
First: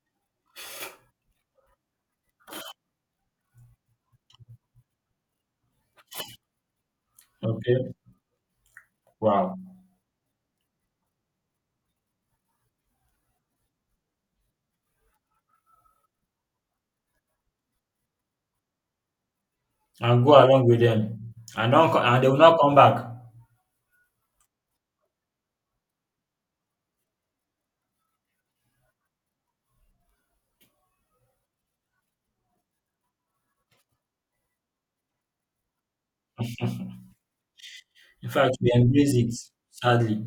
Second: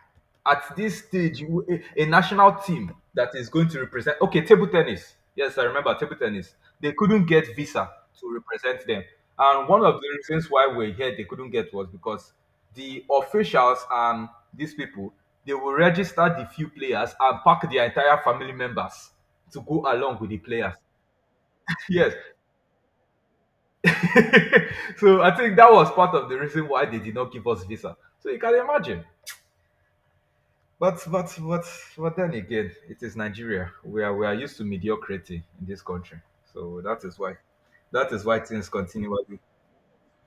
at this stage, you, a national team that is going to represent, okay, table tennis. Yes, I remember table tennis. They couldn't get visa
okay,
to represent them.
wow.
And one of the reasons why we're here, they couldn't get, was because the officials and these people, they will register the few players and pack their entire family members to go along
I'll
with the
go along
players.
with them, and don't co-
Yes,
and they will not come back.
so I think that was part of the reason why they did not give us visa. So you can imagine. But but but but then again, it is Nigeria. We are used to mediocrity in this country. So that is why that is
In
why
fact,
things
we embrace it
continually
sadly.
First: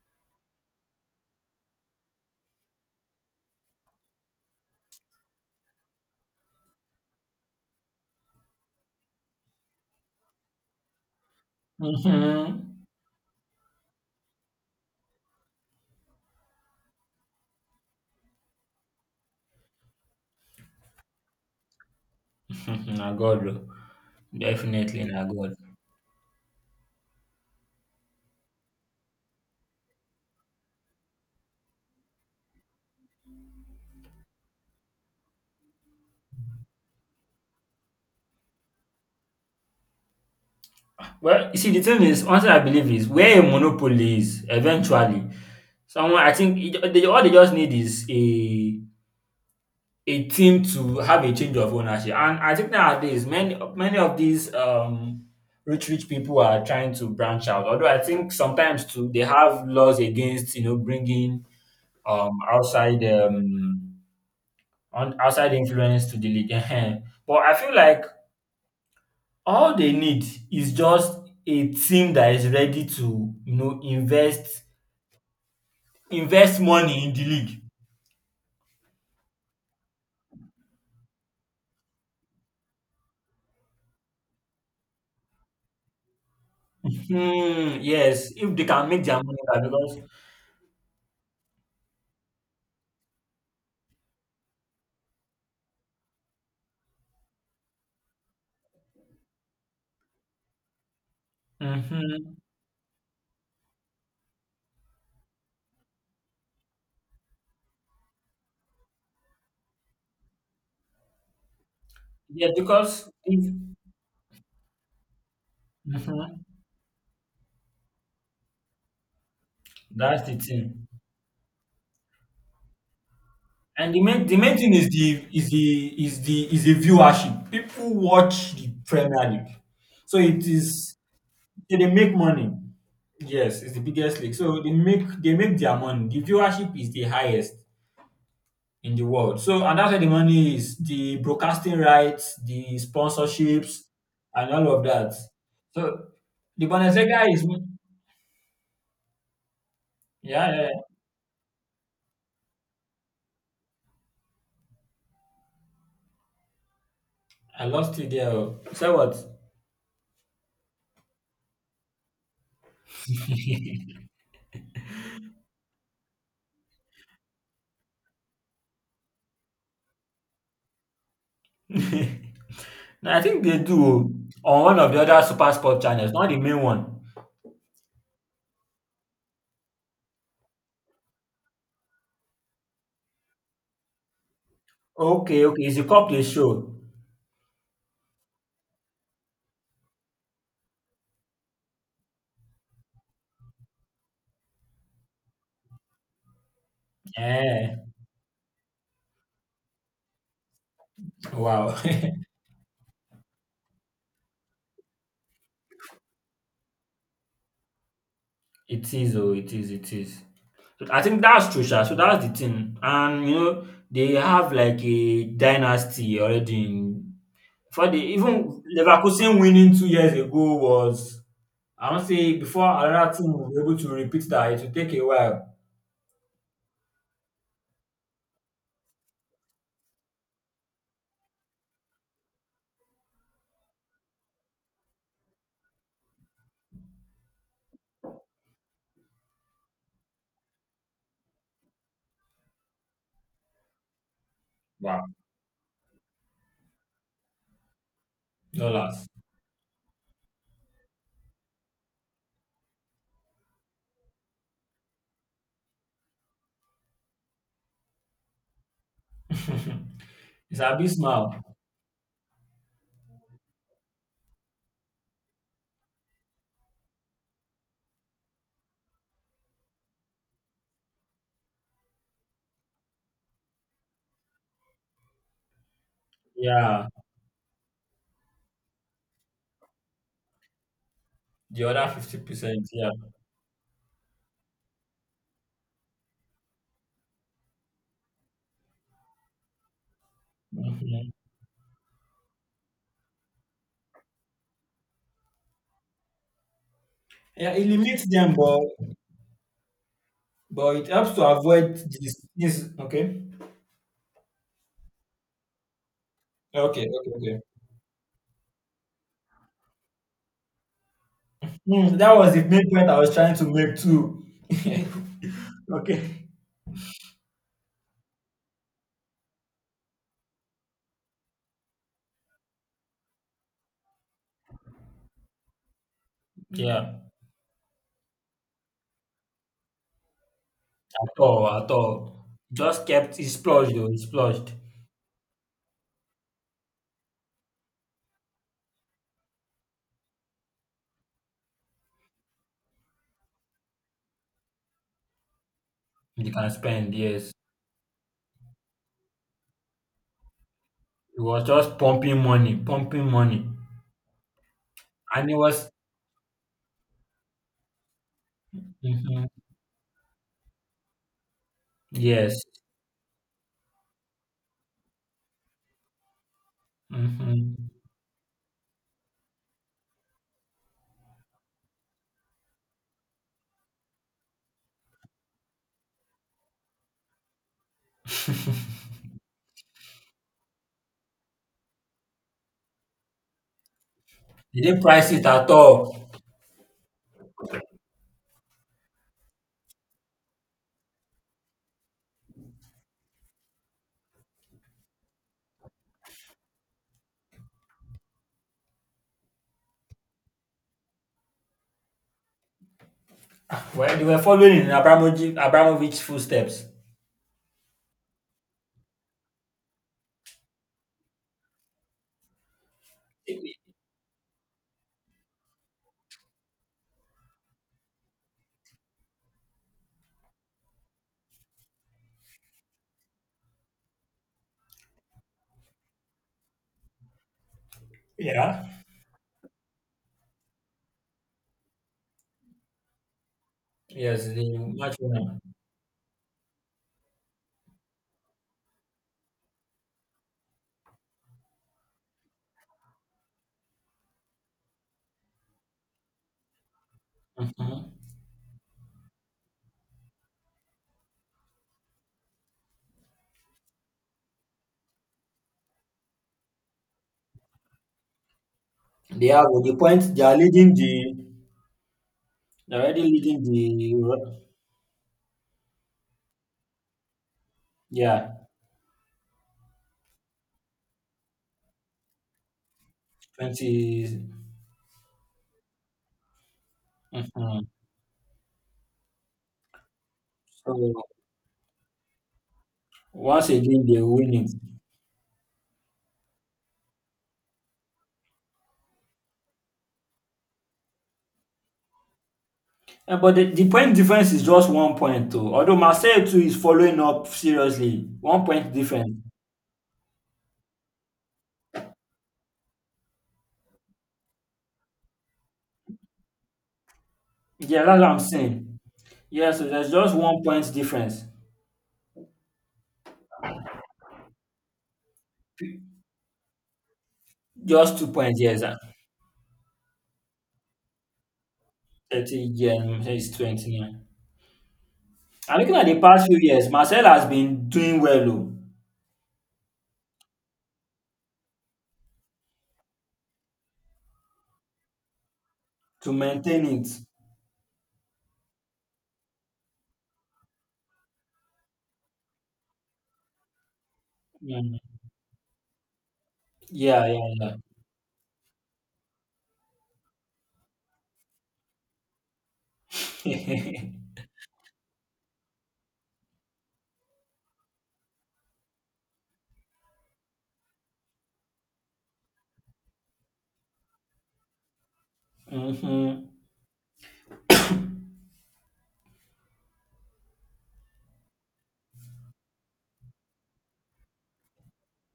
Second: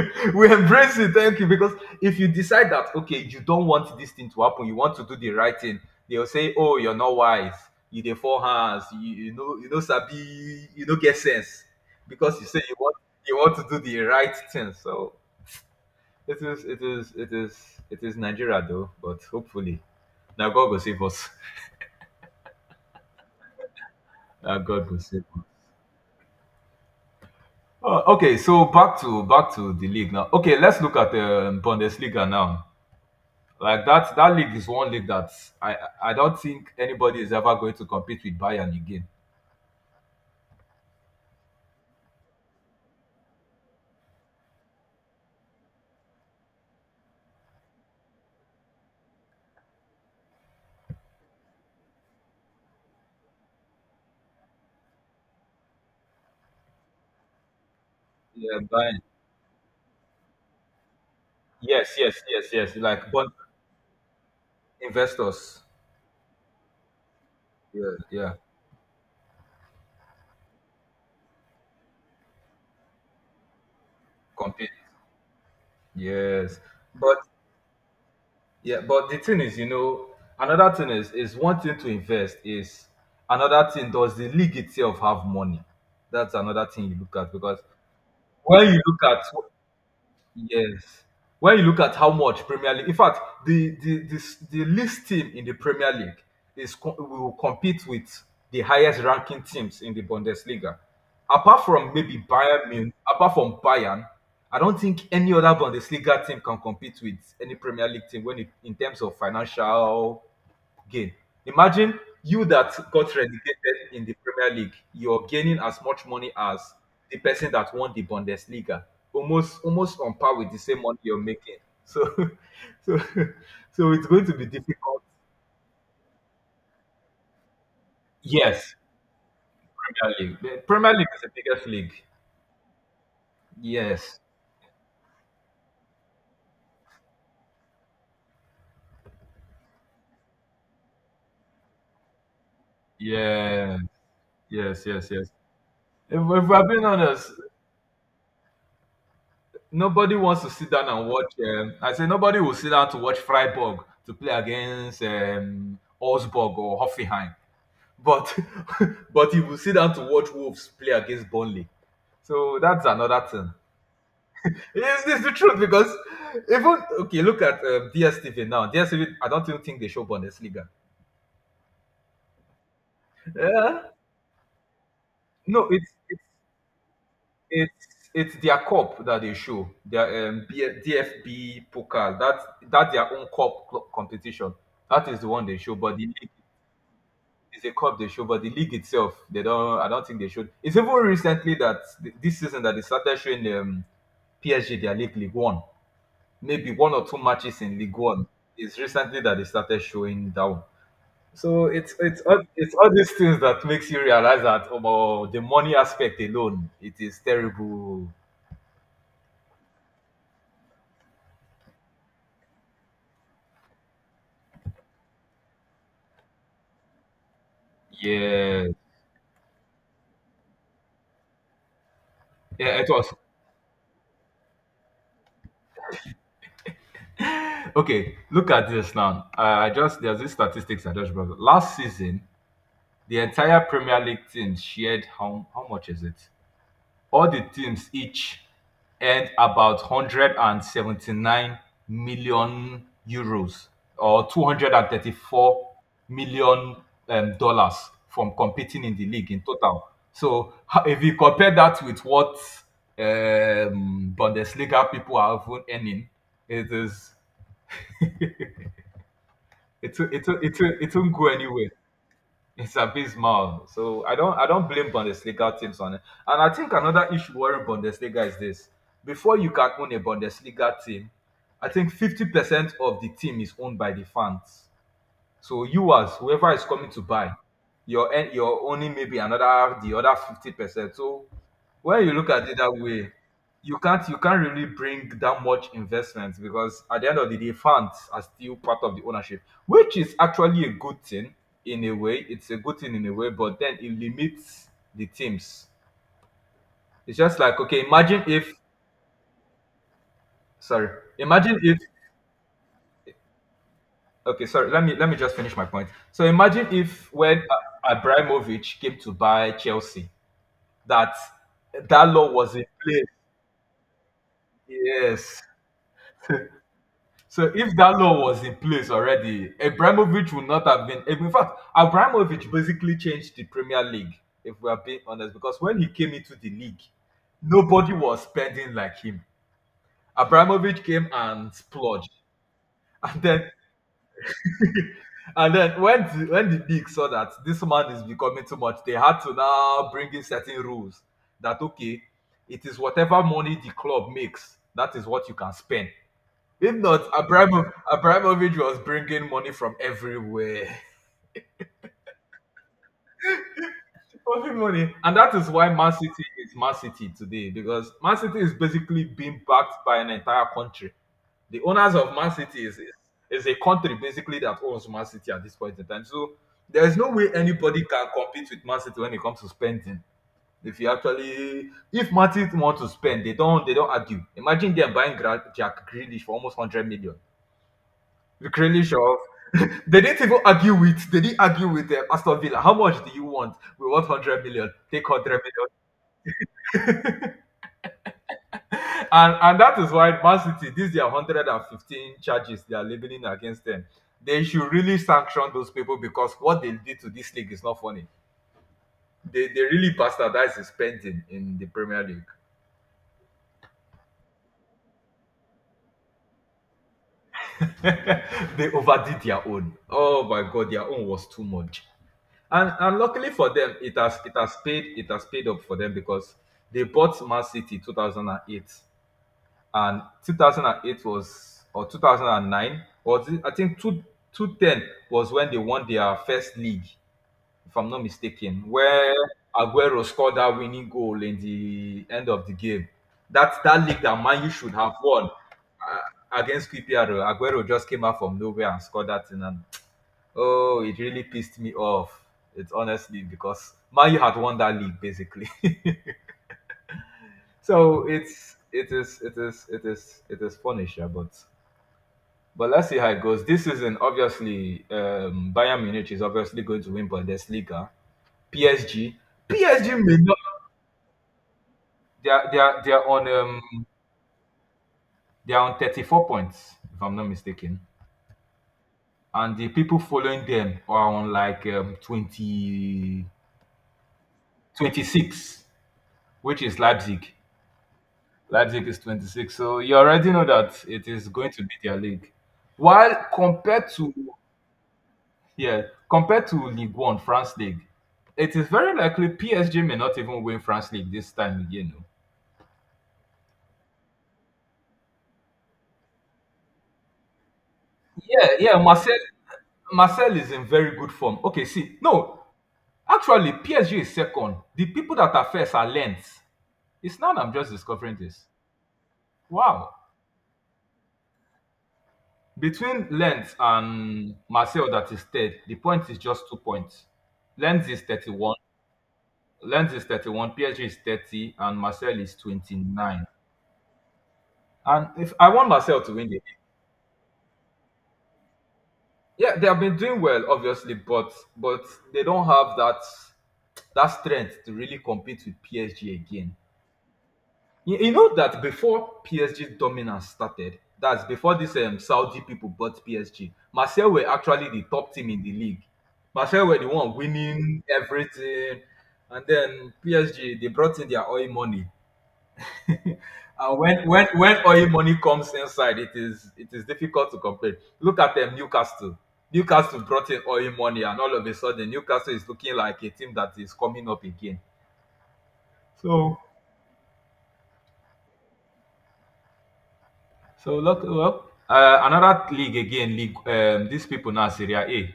we embrace it. Thank you. Because if you decide that okay, you don't want this thing to happen, you want to do the right thing, they'll say, Oh, you're not wise, you the four hands, you, you know Sabi, you know get sense. Because
Mm-hmm.
you say you want to do the right thing. So It is Nigeria though, but hopefully, now God will save us.
Na God, oh.
Now God will
Definitely na
save us.
God.
Oh, okay, so back to the league now. Okay, let's look at Bundesliga now. Like that league is one league that I I don't think anybody is ever going to compete with Bayern again.
Well, you see, the thing is, one thing I believe is where a monopoly is, eventually, someone I think all they just need is a team to have a change of ownership. And I think nowadays many of these rich people are trying to branch out. Although I think
Yeah,
sometimes
Bayern.
too they have laws against you know bringing
Yes, yes, yes, yes.
outside
Like but
on outside
investors.
influence to the league. Ehen. But I feel
Yeah,
like
yeah.
all they need is just a team that is ready to you know invest,
Compete. Yes,
invest money in
but
the league.
yeah, but the thing is, you know, another thing is one thing to invest is another thing. Does the league itself have money? That's another thing you look at because
Hmm, yes, if they
when you
can
look
make their
at
money back because.
yes. When you look at how much Premier League, in fact, the least team in the Premier League will compete with the highest ranking teams in the Bundesliga.
Mhm.
Apart from Bayern, I don't think any other Bundesliga team can compete with any Premier League team in terms of financial gain. Imagine you
Yeah,
that
because
got
if
relegated in the Premier League, you're gaining as much money
mhm.
as the person that won the Bundesliga, almost on
That's
par
the
with the same
thing.
money you're making. So, so, so
And
it's going to
the
be
main thing is
difficult.
the is the is the is the viewership. People watch the
Yes,
Premier League.
Premier
So
League.
it
The Premier
is
League is the biggest
they
league.
make money. Yes, it's the
Yes,
biggest league. So they make their money. The viewership is the highest in the world. So and that's where the money is. The broadcasting rights, the
yes,
sponsorships, and all of
yes, yes,
that.
yes.
So
If
the
we're being honest,
Bundesliga is
nobody wants to
yeah, yeah,
sit down
yeah.
and watch. I say nobody will sit down to watch Freiburg to play against Augsburg or Hoffenheim.
I lost you there.
But
Oh. So what?
but he will sit down to watch Wolves play against Burnley. So that's another thing. It's the truth because even okay, look at DSTV now. DSTV, I don't even think they show Bundesliga.
No, I think they do
Yeah,
oh, on one of the other
no,
SuperSport channels, not the main one.
it's it's their cup that they show their DFB Pokal. That their own cup competition. That is the one
Okay,
they
okay,
show,
it's the
but the
cup-play
league
show.
is a cup they show, but the league itself, they don't. I don't think they should. It's even recently that this season that they started showing PSG, their league, League One, maybe one or two matches
Eh,
in League One. It's recently that they started showing down. So
wow.
it's it's all, it's all these things that makes you realize that about the money aspect alone, it is terrible.
It is oh, it is, it is. So I think that's true sha. So that's the thing, and they have like a dynasty already in before they even
Yeah,
Leverkusen winning 2 years ago was I wan say before
yeah, it was.
another team will be able to repeat that, it will take a while.
Okay, look at this now. I just there's this statistics I just brought up. Last season, the entire Premier League team shared how much is it? All the teams each earned about €179 million euros or $234
Wow,
million dollars from competing in the
dollars.
league in total. So if you compare that with what Bundesliga people are even earning, it is it it it
It's
it, it won't go
abysmal.
anywhere. It's abysmal. So I don't blame Bundesliga teams on it. And I think another issue worrying Bundesliga is this. Before you can own a Bundesliga team, I think 50% of the team is owned by the fans. So you as whoever is
Yeah.
coming to buy, you're owning maybe another the other 50%. So
The other
when you look at it
50%,
that
yeah.
way, you can't really bring that much investment because at the end of the day, funds are still part of the ownership, which is actually a good
Mhm.
thing in a way. It's a good thing in a way, but then it limits the teams. It's just
Yeah,
like
it
okay,
limits
imagine
them,
if
but it
sorry,
helps to
imagine
avoid
if
this. This. Okay,
okay, sorry, let me just finish my point. So imagine
okay,
if
okay, okay.
when Abramovich came to buy Chelsea that
Hmm,
that
that
law
was the
was in
main point I
place.
was trying to make too.
Yes.
Okay.
So if that law was in place already, Abramovich would not have been. In fact, Abramovich basically changed the Premier League, if we are being honest, because when he came into the league,
Yeah,
nobody was spending like him. Abramovich came
at all,
and
at
splurged,
all. Just kept
and
it
then
splurged, though, it splurged.
and then when the league saw that this man is becoming too much, they had to now bring in certain rules that okay, it is whatever money the club makes that is what you can spend.
You can
If
spend,
not,
yes.
Abramovich was bringing money from everywhere.
It was just pumping money, pumping money.
Fucking money. And
And
that
it
is why
was,
Man City is Man City today because Man City is basically
hmm,
being backed by an entire country. The owners of Man
yes.
City is a country basically that owns Man City at this point in time. So there is no way
Hmm.
anybody can compete with Man City when it comes to spending. If you actually, if Man City want to spend, they don't argue. Imagine them buying Jack Grealish for almost 100 million. Krylishov. They didn't argue with Aston Villa. How much do you want? We want 100
They
million.
didn't
Take
price it
100
at
million.
all.
And that is why Man City, these are 115 charges they are leveling against them. They should really sanction those people because what they did to this league is not funny. They really bastardized the spending in the Premier League.
Well, they were following in Abramovich's footsteps.
they overdid their own. Oh my god, their own was too much. And luckily for them, it has paid up for them because they bought Man City 2008 and 2008 was or 2009 or I think two ten was when they won their first league, if I'm not mistaken,
Yeah.
where Aguero scored that winning goal in the end of the game. That league that
Yes,
Man U
the
should have
match
won
winner.
against QPR. Aguero just came out from nowhere and scored that in and oh, it really pissed me off. It's honestly because Man U had won that league basically.
Mhm.
so it's it is it is it is it is punisher, but let's see how it goes. This season, obviously, Bayern Munich is obviously going to win Bundesliga. PSG,
They are with the
PSG
point.
may
They
not.
are leading the.
They are they
They're
are they
already
are on
leading the.
um
Euro-
they are on 34 points if I'm not mistaken,
yeah,
and the people following them are on like 20,
20.
26, which is Leipzig.
Mhm.
Leipzig is 26. So you already know that
So
it is going to be their league. While
once again
compared
they
to
win it.
yeah, compared to League One, France League, it is very likely PSG may not even win France League this time again. No,
Eh, but the point difference is just one point too. Although Marseille too is following up seriously, one
yeah,
point
yeah,
difference.
Marcel is in very good form. Okay, see, no, actually PSG is second. The people that are first are Lens. It's now that I'm just
Yeah, that's what
discovering
I'm
this.
saying. Yeah, so
Wow.
there's just one point difference.
Between Lens and Marcel that is third, the point is just 2 points. Lens
Just
is
two points.
31,
Yes,
Lens is 31, PSG is 30, and Marcel is
30 Jan, so
29.
he's 29.
And if I
And
want
looking at the
Marcel to
past
win the
few
league,
years, Marcel has been doing well oh.
yeah, they have been doing well, obviously, but they don't have that strength to really compete with
To
PSG again.
maintain it.
You know that before PSG's dominance started, that's before these Saudi people bought PSG, Marseille were actually
Mm.
the top team in the league. Marseille were the
Yeah,
one
yeah,
winning everything, and then PSG they brought in their oil money And
yeah.
when oil money comes inside, it is difficult to complain. Look at Newcastle. Newcastle brought in oil money, and all of a sudden, Newcastle is looking like a team that is coming up again.
Hmm.
So look well, another league again. League these people now Syria A.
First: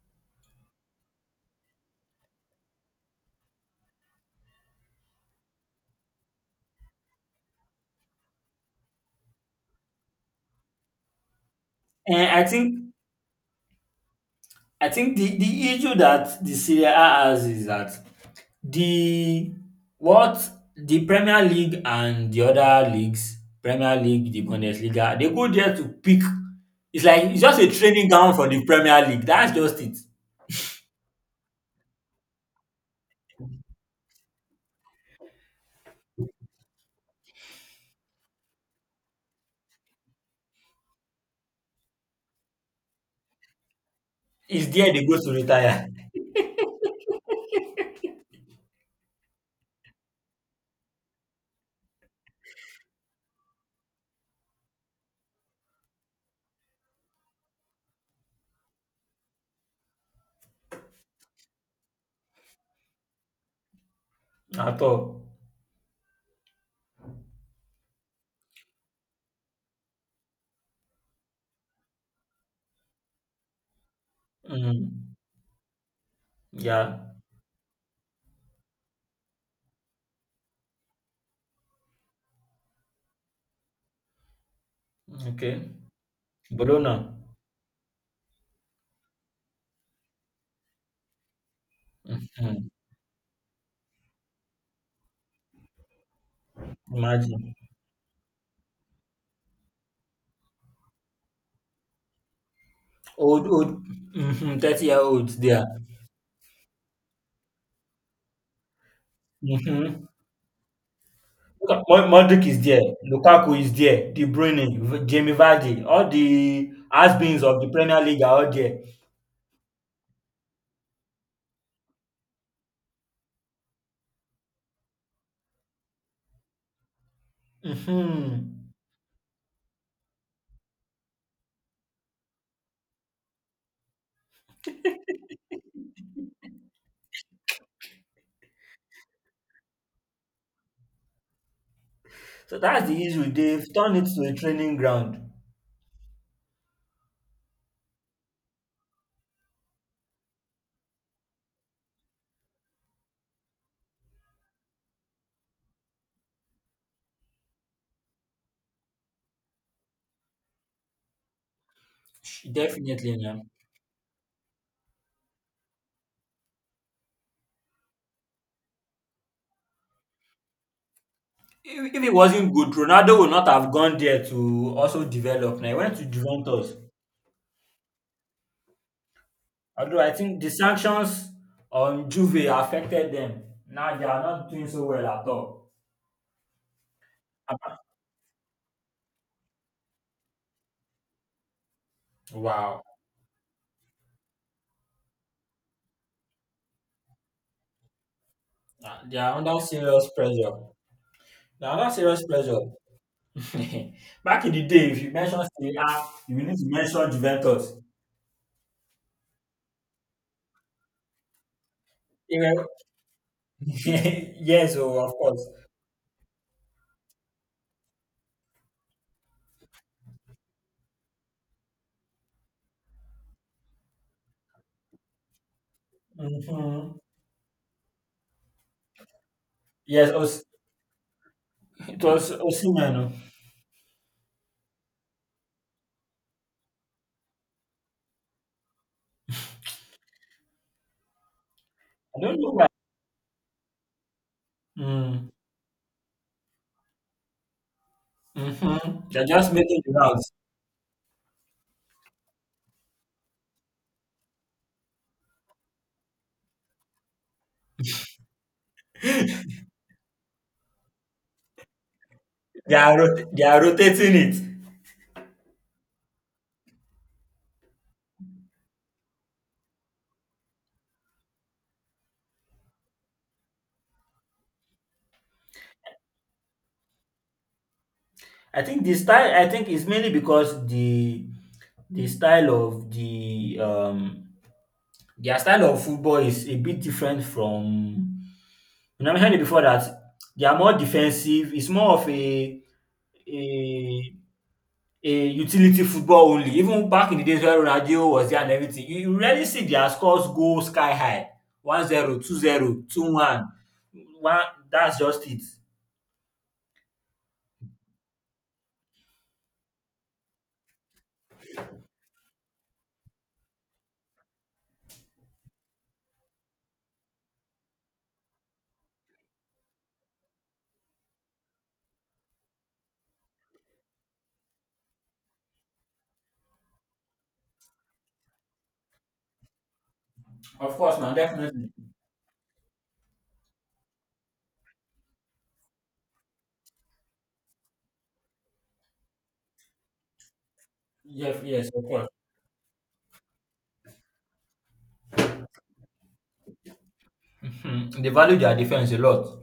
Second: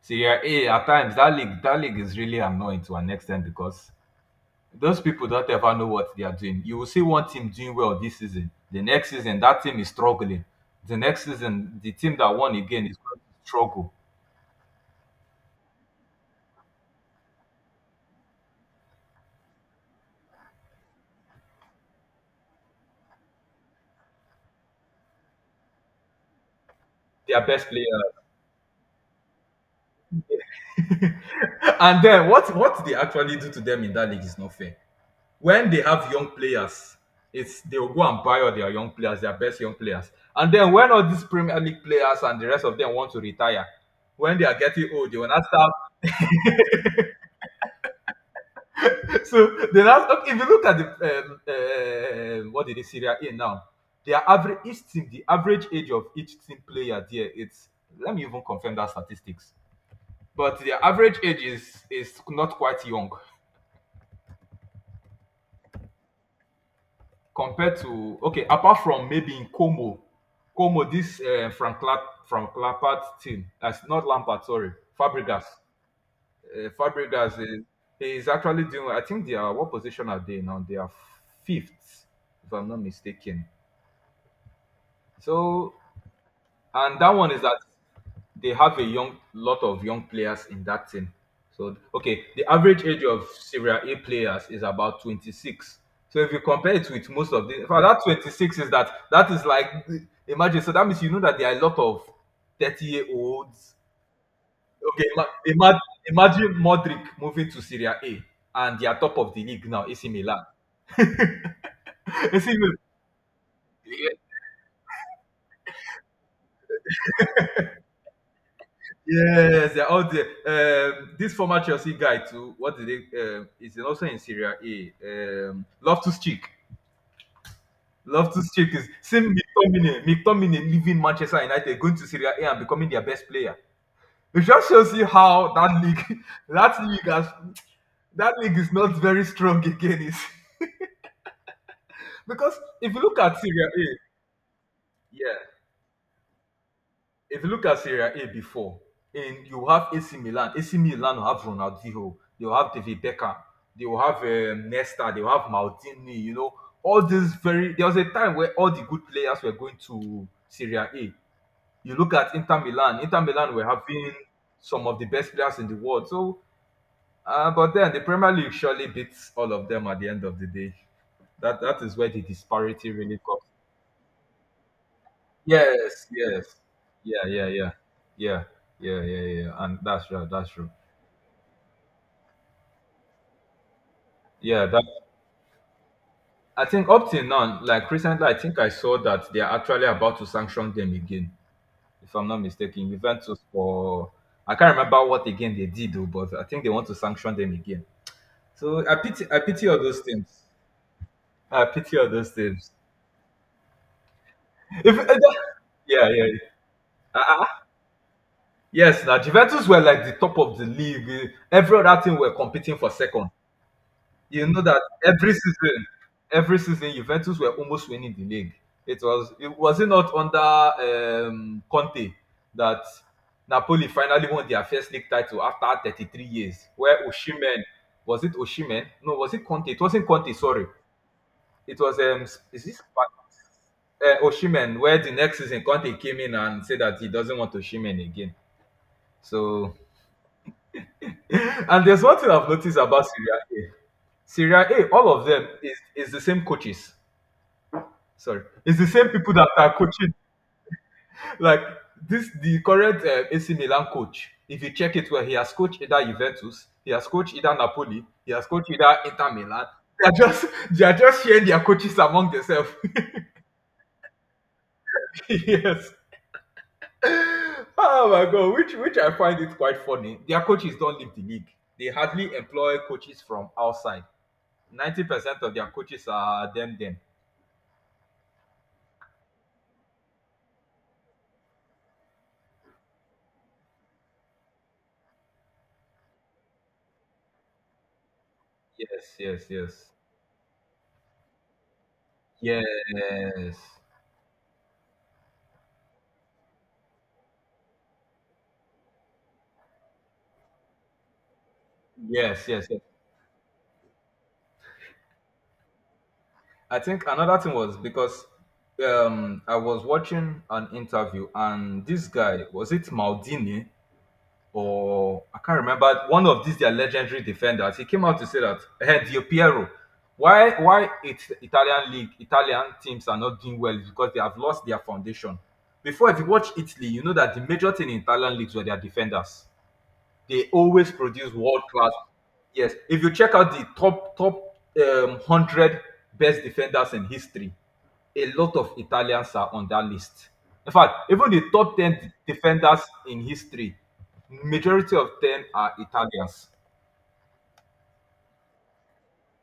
Syria A at times that league is really annoying to an extent because those people don't ever know what they are doing. You will see one team doing well this season. The next season, that team is struggling. The next season, the team
And
that
I
won
think
again is going to struggle.
I think the issue that the Serie A has is that the what the Premier League and the other leagues, Premier League, the Bundesliga, they go there to pick. It's like it's
Their
just
best
a
players.
training ground for the Premier League. That's just it.
and then what they actually do to them in that league is not fair. When they have young players, it's they will go and buy all their young players, their best young players. And then when all these Premier League players and the rest of them want to retire, when they are
It's
getting
there they
old, they
go
will
to
not start.
retire.
So then, okay, if you look at the what did they Syria in now? Their average each team, the average age of each team player there, it's let me even confirm that statistics. But their average age is not quite young
At all.
compared to okay, apart from maybe in Como, Como this from Lampard from Clapart team. That's not Lampard, sorry,
Mhm.
Fabregas.
Yeah.
Fabregas is actually doing. I think they are what position are they now? They are fifth, if I'm not mistaken.
Okay.
So,
Bologna.
and that one is that they have a young lot of young players in that team. So, okay, the
Mhm.
average age of Syria A players is about 26. So, if you compare it with most of
Imagine.
the, in fact, that 26 is that is like, imagine, so that means you know that there are a lot of 30 year
Old,
olds.
old, mhm,
Okay,
30-year-olds there.
imagine, imagine Modric moving to Syria A and they are top of the league now,
Mhm.
AC Milan.
Look at
AC
Modric is
Milan.
there, Lukaku is there, De Bruyne, Jamie Vardy, all the has-beens of the Premier League are all there.
Yes, they're all there. This former Chelsea guy too. What did they? Is also in Syria A. Loftus Cheek. Loftus
Mhm.
Cheek is same McTominay. McTominay leaving Manchester United, going to Syria A and becoming their best player. It just shows you how that league, that league has, that league is not very strong again. Is because
So that's
if you
the
look
issue.
at Syria
They've
A,
turned it to a training ground.
yeah, if you look at Serie A before, in you have AC Milan. AC Milan will have Ronaldinho. They will have David Beckham. They will have Nesta. They will have Maldini. You know, all these very. There was a time where all the good players were going to Serie A. You look at Inter Milan.
Definitely,
Inter
na.
Milan were having some of the best players in the world. So, but then the Premier League surely beats all of them at the end of the day. That
If
is
if
where
it
the
wasn't good,
disparity
Ronaldo
really
would
comes.
not have gone there to also develop. Now he went to
Yes, yes.
Juventus.
Yeah, yeah, yeah. Yeah. Yeah, yeah, yeah. Yeah. And
Although
that's
I
right,
think the
that's true.
sanctions on Juve affected them. Now they are not
Yeah,
doing
that
so well at all.
I think up till now, like recently I think I saw that they are actually about to sanction them again, if I'm not
Wow.
mistaken. Juventus for I can't remember what again they did though, but I think they want to sanction them again. So I
They
pity I
are under
pity all those
serious
teams.
pressure.
I
They are under
pity all
serious
those
pressure.
teams.
Back in the day,
If
if you mention Serie A,
yeah, yeah.
you need to mention
Yeah.
Juventus.
Yes, now Juventus were like the top of the league. Every other team were
They were-
competing for second. You know
yes,
that
oh, of
every
course.
season, every season, Juventus were almost winning the league. It was, it not under Conte that Napoli finally won their first league title after 33 years,
Hmm.
where Osimhen was it Osimhen? No, was it Conte? It wasn't
Yes,
Conte.
Os-
Sorry, it was
it was
is this
Osimhen. Oh.
Oshimen? Where the next season Conte came in and said that he doesn't want Osimhen again. So, and there's one
I
thing
don't
I've
know why.
noticed about Serie A. Serie A, all of
Mm-hmm.
them is the same coaches. Sorry, it's the same
They're
people that
just
are
making the
coaching.
rounds.
Like this, the current AC Milan coach. If you check it, well, he has coached either Juventus, he has coached either Napoli, he has coached either Inter Milan. They are just they are just sharing their coaches among themselves.
They are rotating it.
yes. Oh my god, which I find it quite funny. Their coaches don't leave the league. They hardly employ coaches from outside. 90% of their coaches are them.
I think the style, I think, is mainly because the style of the um their style of football is a bit different from I
Yes,
mentioned it
yes,
before
yes,
that they are more defensive. It's more of
yes,
a a utility football only. Even back in the days when Ronaldinho was there and everything, you rarely see their scores go sky high. 1-0,
yes, yes, yes.
2-0, 2-1. One, one, that's just it.
I think another thing was because I was watching an interview and this guy was it Maldini or I can't remember one of these their legendary defenders. He came out to say that hey, Di Piero, why it, Italian league Italian teams are not doing well is because they have lost their foundation. Before, if you watch Italy, you know that the major thing in Italian leagues were their defenders. They
Of
always
course, now
produce world
definitely.
class. Yes, if you check out the top 100 best defenders in history, a lot of Italians are on that list. In fact, even
Yes,
the
yes,
top
of course.
10 defenders in history, majority of them are Italians.
Mhm. They value their defense a lot.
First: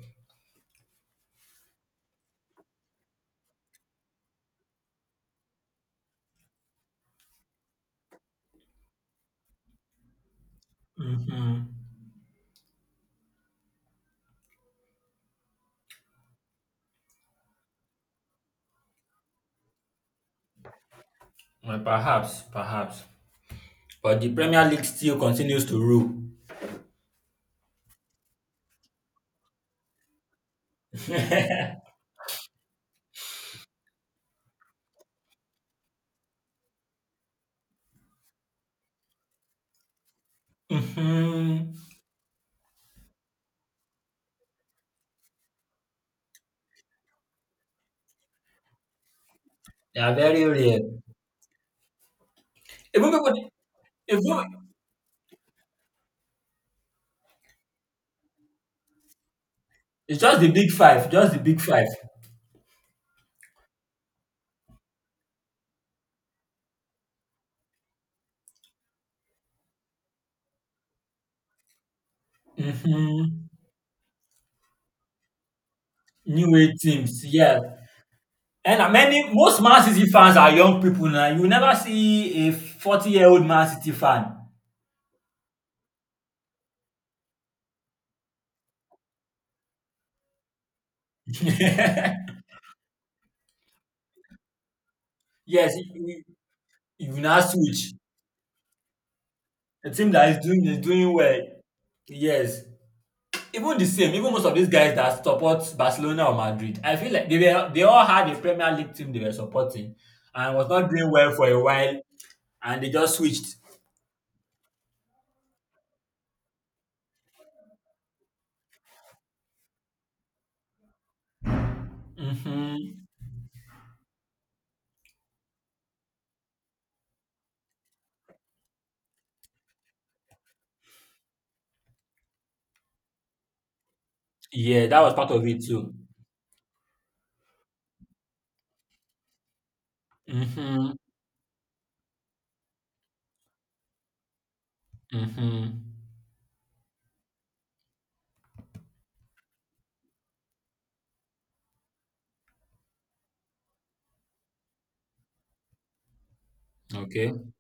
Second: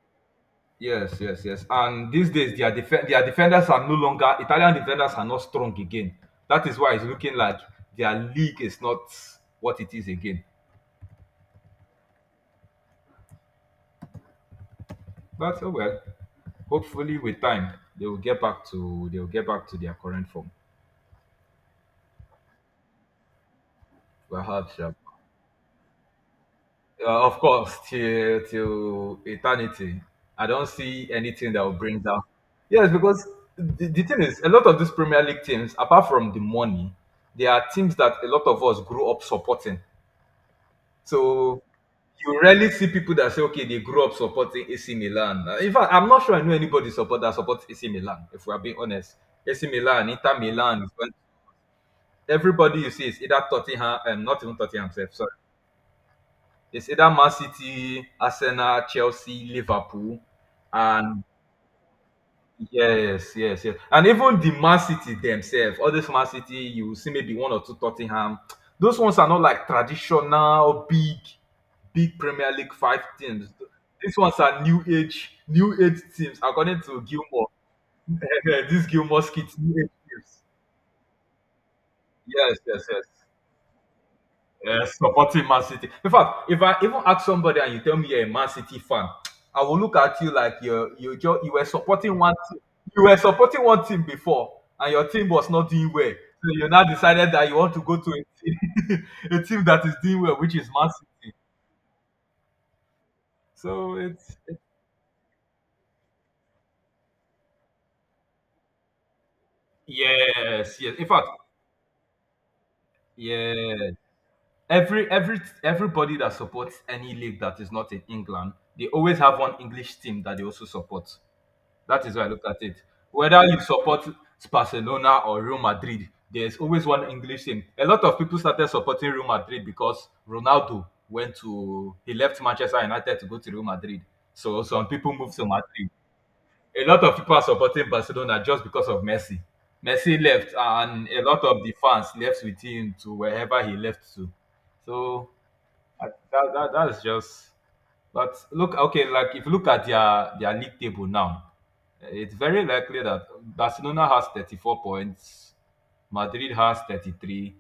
Yes, yes, yes. And these days, their defenders are no longer, Italian defenders are not strong again. That is why it's looking like their league is not what it is again.
Mhm.
But oh well, hopefully with time, they will get back to their current form.
Well, perhaps, perhaps. But the Premier
Perhaps,
League
yeah.
still continues to rule.
Of course, till eternity. I don't see anything that will bring down. Yes, because the thing is, a lot of these Premier League teams, apart from the money, they are teams that a lot of us grew up supporting. So
Mhm.
you rarely see people that say, okay, they grew up supporting AC Milan. In fact, I'm not sure I know anybody support that supports AC Milan. If we are being honest, AC
They
Milan,
are
Inter
very rare.
Milan, everybody you see
Even
is either
people,
Tottenham, and not even
even
Tottenham, himself. It's either Man City, Arsenal, Chelsea, Liverpool,
it's just the big five,
and
just the big five.
yes, yes, yes. And even the Man City themselves, all this Man City, you will see maybe one or two Tottenham. Those ones are not like traditional big, big Premier League five teams.
Mhm.
These ones are new age teams,
New age
according to
teams,
Gilmore.
yeah. And
this
na many
Gilmore skit,
most
new
Man
age
City fans
teams.
are young people now. You never see a
Yes, yes, yes.
40-year-old-year-old Man City fan.
Yeah, supporting Man City. In fact, if I even ask somebody and you tell me you're a Man City fan, I will look at you like you were supporting one team. You were supporting one team before, and your team was not
Yes,
doing well.
you
So you now
you
decided
now
that you want to
switch.
go to a team, a team that
A
is
team
doing
that
well, which is
is
Man
doing
City.
well. Yes.
So
Even
it's
most of these guys that support Barcelona or Madrid, I feel like they all had a Premier League team they were supporting, and was
yes,
not
yes. In
doing
fact,
well for a while, and they just switched.
yeah. Everybody that supports any league that is not in England, they always have one English team that they also support. That is how I looked at it.
Hmm.
Whether you support Barcelona or Real Madrid, there's always one English team. A lot of people started supporting Real Madrid because Ronaldo went to he left Manchester United to go to Real Madrid. So some
Yeah, that
people
was part
moved
of
to
it
Madrid.
too.
A lot of people are supporting Barcelona just because of Messi. Messi left,
Hmm.
and a lot of the fans left with him to wherever he left to. So
Hmm.
that's just. But look, okay, like if you look at their league table now, it's very likely that Barcelona has 34 points, Madrid has
Okay.
33.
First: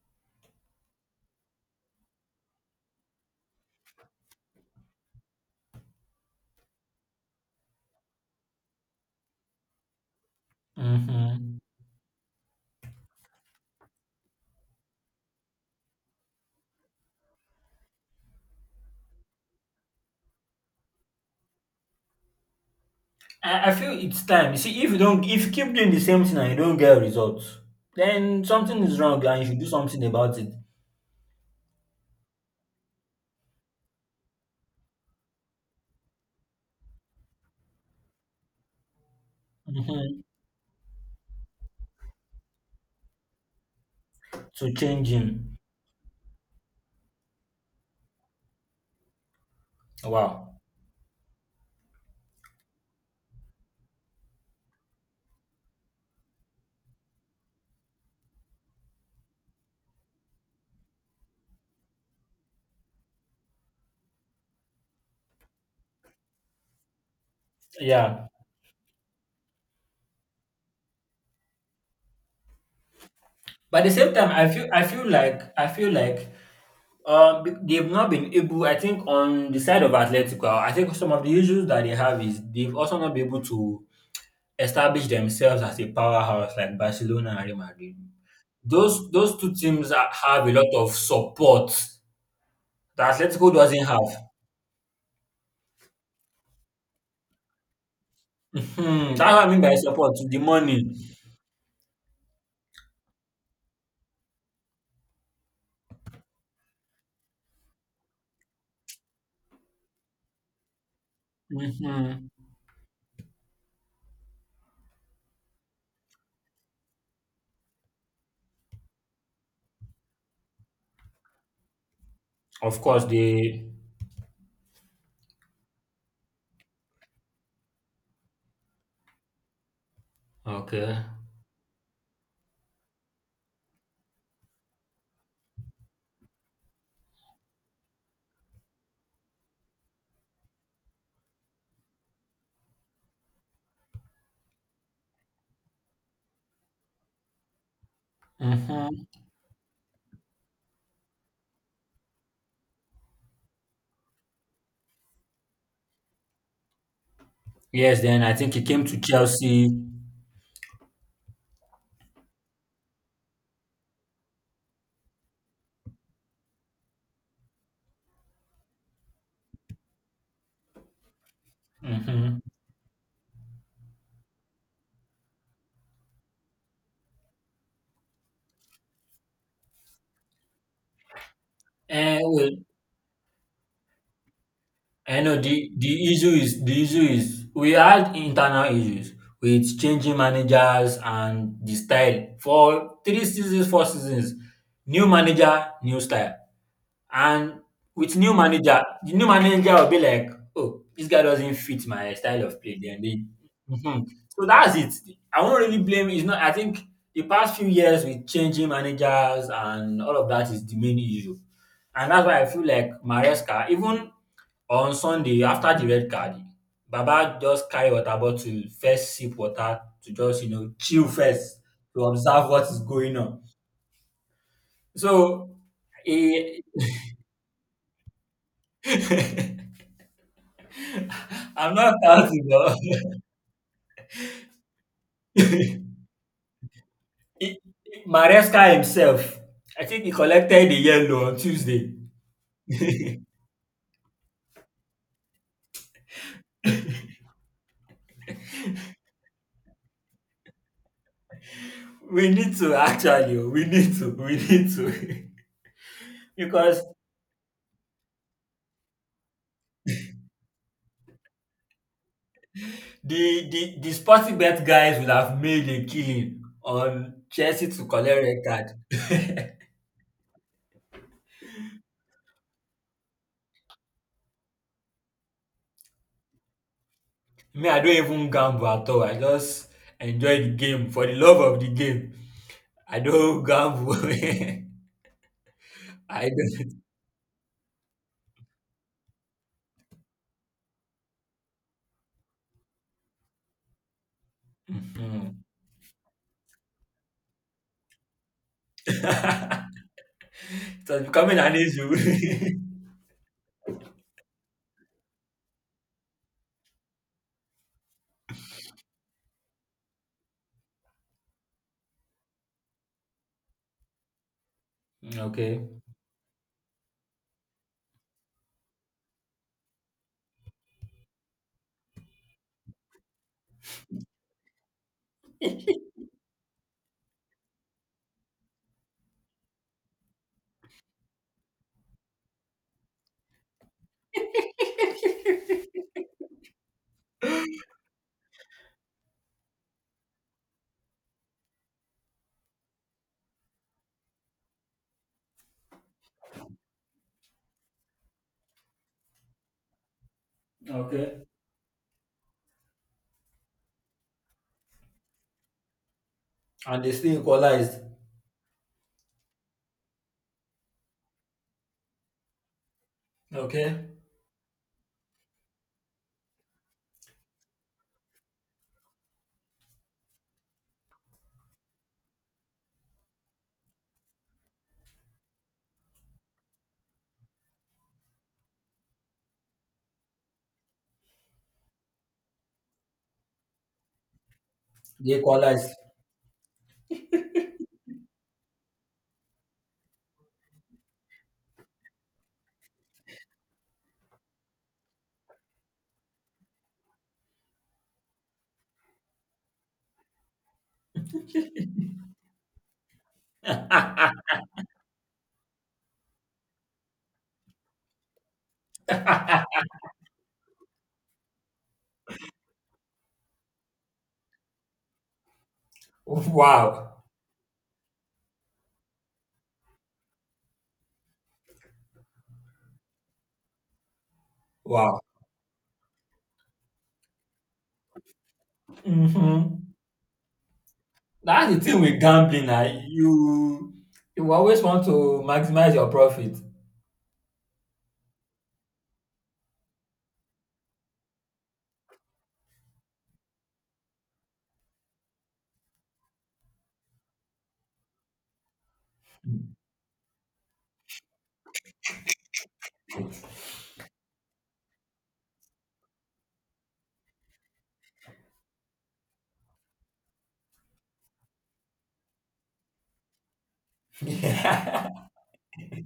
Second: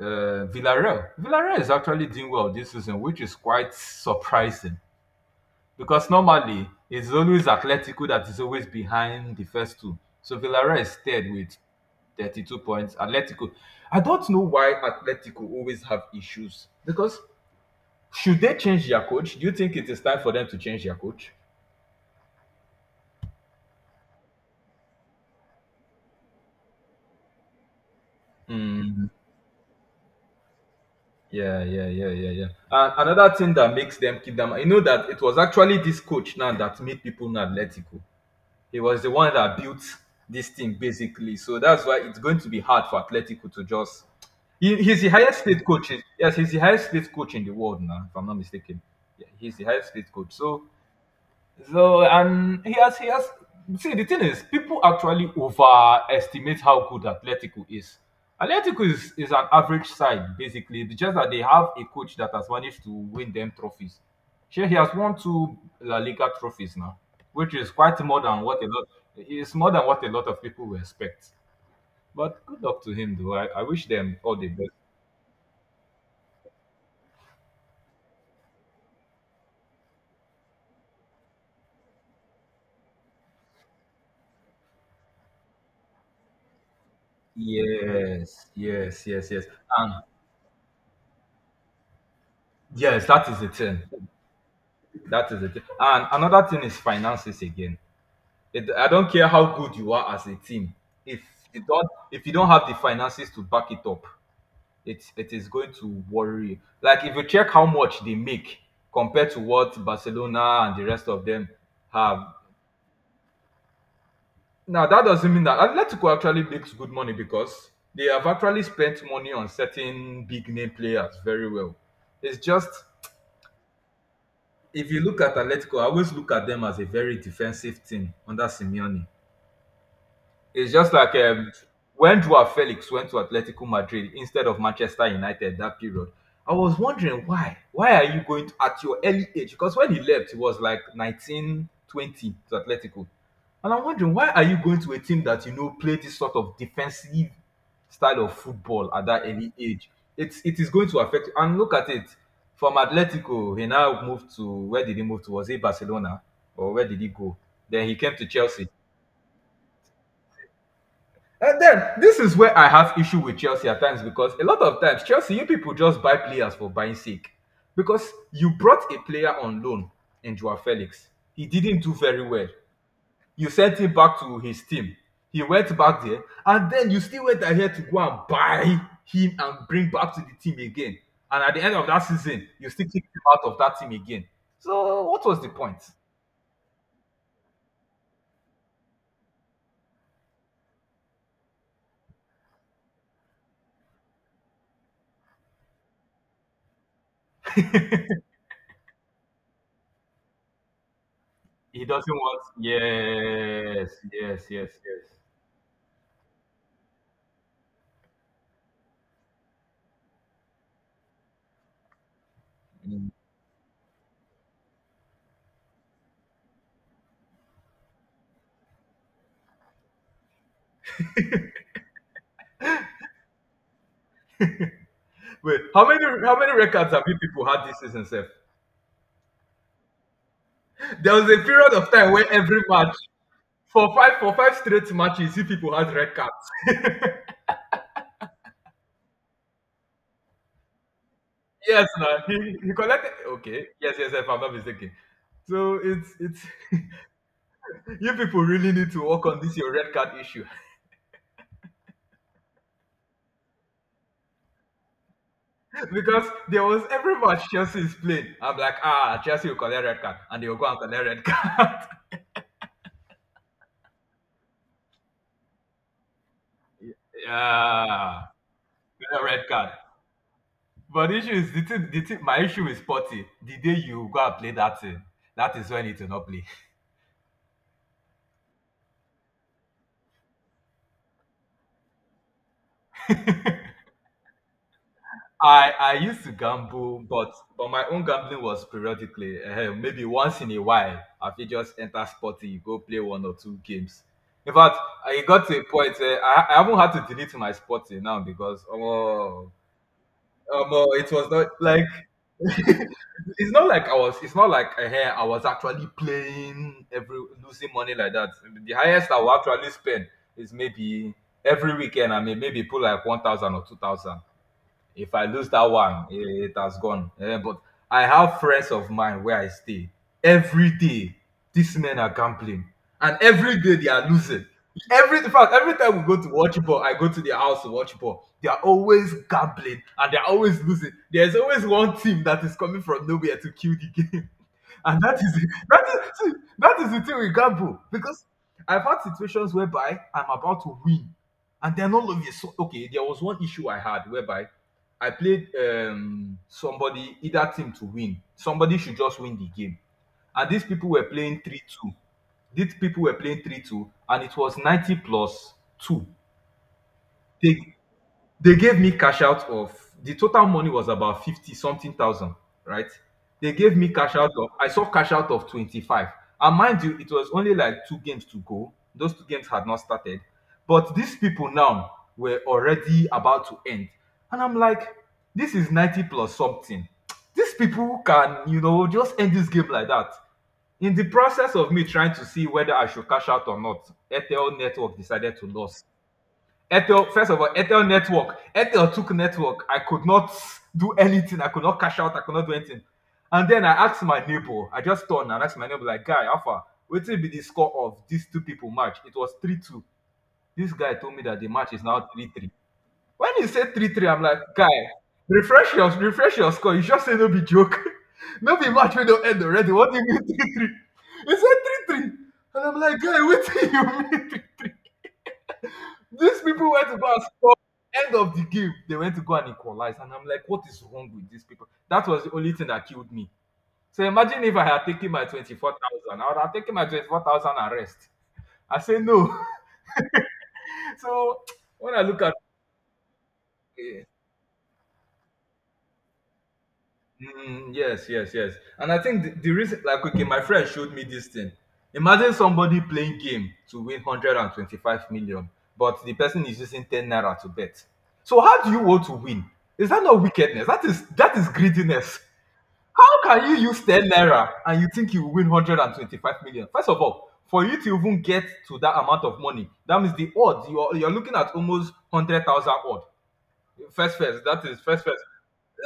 Uh, Villarreal. Villarreal is actually doing well this season, which is quite surprising because normally it's always Atletico that is always behind the first two. So Villarreal is third with
Hmm.
32 points. Atletico. I don't know why Atletico always have issues because should they change their coach? Do you think it is time for them to change their coach?
I feel it's time. You see, if you keep doing the same thing and you don't get results, then something is
Hmm,
wrong and you should do something about it.
yeah, yeah, yeah, yeah, yeah. And another thing that makes them keep them, that it was actually this coach now that made people now Atletico. He was the one that built
Hmm.
this team basically. So that's why it's going to be hard for Atletico to just.
To
He's
change
the highest
him.
paid coach. Yes, he's the highest paid coach in the world now, if I'm not mistaken. Yeah, he's the highest paid coach.
Wow.
So so and he has see the thing is people actually overestimate how good Atletico is. Atletico is an average side basically. It's just that they have a coach that has managed to win them trophies. Sure, he has won two La Liga trophies now, which is quite more
Yeah.
than what a lot is more than what a lot of people will expect. But good luck to him though. I
But at
wish
the same
them
time,
all
i
the
feel
best.
i feel like i feel like they've not been able, I think, on the side of Atletico. I think some of the issues that they have is they've also not been able to establish themselves as a powerhouse like Barcelona and Real Madrid.
Yes, yes,
Those
yes,
those
yes.
two teams
And
have a lot of support
yes,
that
that is the
Atletico
thing.
doesn't have.
That is it. And another thing is finances again. I don't
Hmm, that's
care
what I
how
mean by
good you are
support.
as a
The
team.
money.
If if you don't have the finances to back it up, it is going to worry you. Like if you check how much they make compared to what Barcelona and the rest of them
Hmm.
have. Now that doesn't mean that Atletico actually makes good money because they have actually spent money on certain big name players very well. It's just
Of course, they.
if you look at Atletico, I always look at them as a very defensive team under Simeone. It's just
Okay.
like when Joao Felix went to Atletico Madrid instead of Manchester United that period. I was wondering why. Why are you going to, at your early age? Because when he left, he was like 19 20 to Atletico. And I'm wondering why are you going to a team that you know play this sort of defensive style of football
Hmm.
at that early age? It is going to affect you. And look at it. From Atletico, he now moved to, where did he move to? Was it Barcelona? Or where did he go? Then he
Yes,
came
then
to
I think he
Chelsea.
came to Chelsea.
And then this is where I have issue with Chelsea at times, because a lot of times Chelsea, you people just buy players for buying sake. Because you brought a player on loan in Joao Felix. He didn't do very
Mm-hmm.
well. You sent him back to his team. He went back there, and then you still went ahead to go and buy him and bring back to the team again. And at the end of that
And
season,
well,
you still kicked him out of that team again. So
I
what
know
was the point?
the issue is we had internal issues with changing managers and the style for 3 seasons, 4 seasons. New manager, new style. And with new manager, the new manager will be like, "Oh, this guy doesn't
He
fit my
doesn't want.
style of play." Then they,
Yes,
mhm. So
yes, yes,
that's it.
yes.
I won't really blame. It's not. I think the past few years with changing managers and all of that is the main issue, and that's why I feel like Maresca, even on Sunday after the red card, Baba just carry water bottle, first sip water to just chill first to observe what is going on. So
Wait, how many
he
records have you people had this season, Seth? There was a period
I'm
of
not
time where
counting
every
though.
match, for five straight matches, you people had red cards.
It- Maresca himself, I think he collected the yellow on
Yes,
Tuesday.
now he collected. Okay, yes, yes, if I'm not mistaken. So it's you people really need to work on this your red card issue.
We need to actually, oh, we need to.
Because there was
Because
every match Chelsea is playing, I'm like, ah, Chelsea will collect red card, and they will go and collect red card.
the sporting bet guys would have made a killing on Chelsea to
Yeah,
collect red
red
card.
card. But the issue is, the thing, my issue is sporty, the day you go and play that thing, that is when it will not play.
Me, I don't even gamble at all. I just enjoy the game for the love of the game. I don't gamble.
I used
I
to
don't.
gamble, but my own gambling was periodically, maybe once in a while. I fit just enter sporty, you go play one or two games. In fact, I
Hmm.
got to a point where I haven't had to delete my sporty now because oh.
It was
It was
becoming
not
an
like,
issue.
it's not like I was. It's not like, hey, I was actually playing every losing money like that. The highest I will actually spend is maybe every weekend. I mean, maybe put like 1,000 or 2,000. If I lose that
Okay.
one, it has gone. Eh, but I have friends of mine where I stay. Every day, these men are gambling, and every day they are losing. Every In fact, every time we go to watch ball, I go to their house to watch ball. They are always gambling and they are always losing. There's always one team that is coming from nowhere to kill the game. And that is the thing with gamble, because I've had situations whereby I'm about to win, and then all of a sudden, okay, there was one issue I had whereby I played, somebody, either team to win. Somebody should just win the game. And these people were
Okay.
playing 3-2. These people were playing 3-2, and it was 90 plus 2.
And they still
Take
equalized.
they gave me cash out of The total money was about 50 something thousand, right? they gave me
Okay.
cash out of I saw cash out of 25. And mind you, it was only like two games to go. Those two games had not started, but these people now were already about to end. And I'm like, this is 90 plus something. These people can, just end this game like that. In the process of me trying to see whether I should cash out or not, Airtel network
They
decided to
equalized.
lose. Ethel, first of all, Ethel network. Ethel took network. I could not do anything. I could not cash out. I could not do anything. And then I asked my neighbor. I just turned and asked my neighbor, like, guy, Alpha, what will be the score of these two people match? It was 3-2. This guy told me that the match is now 3-3. When he said 3-3, I'm like, guy, refresh your score. You just say, no be joke. No be match we don't end already. What do you mean 3-3? He said 3-3. And I'm like, guy, what do you mean 3-3? These people went to
Wow.
go and score. End of the game, they went to go and equalize. And I'm like, what is wrong with these people? That was the only thing that killed me. So imagine if I had
Wow.
taken my 24,000, I would have taken my 24,000 and rest. I say no.
Mm-hmm.
So
That's the thing
when
with
I look at,
gambling now. You
eh,
you always want to maximize your profit.
mm, yes, yes, yes. And I think the reason, like, okay, my friend showed me this thing. Imagine somebody playing game to win 125 million, but the person is using 10 naira to bet. So how do you want to win? Is that not wickedness? That is greediness. How can you use 10 naira and you think you will win 125 million? First of all, for you to even get to that amount of money, that means the odds you're looking at almost 100,000 odd. First, first,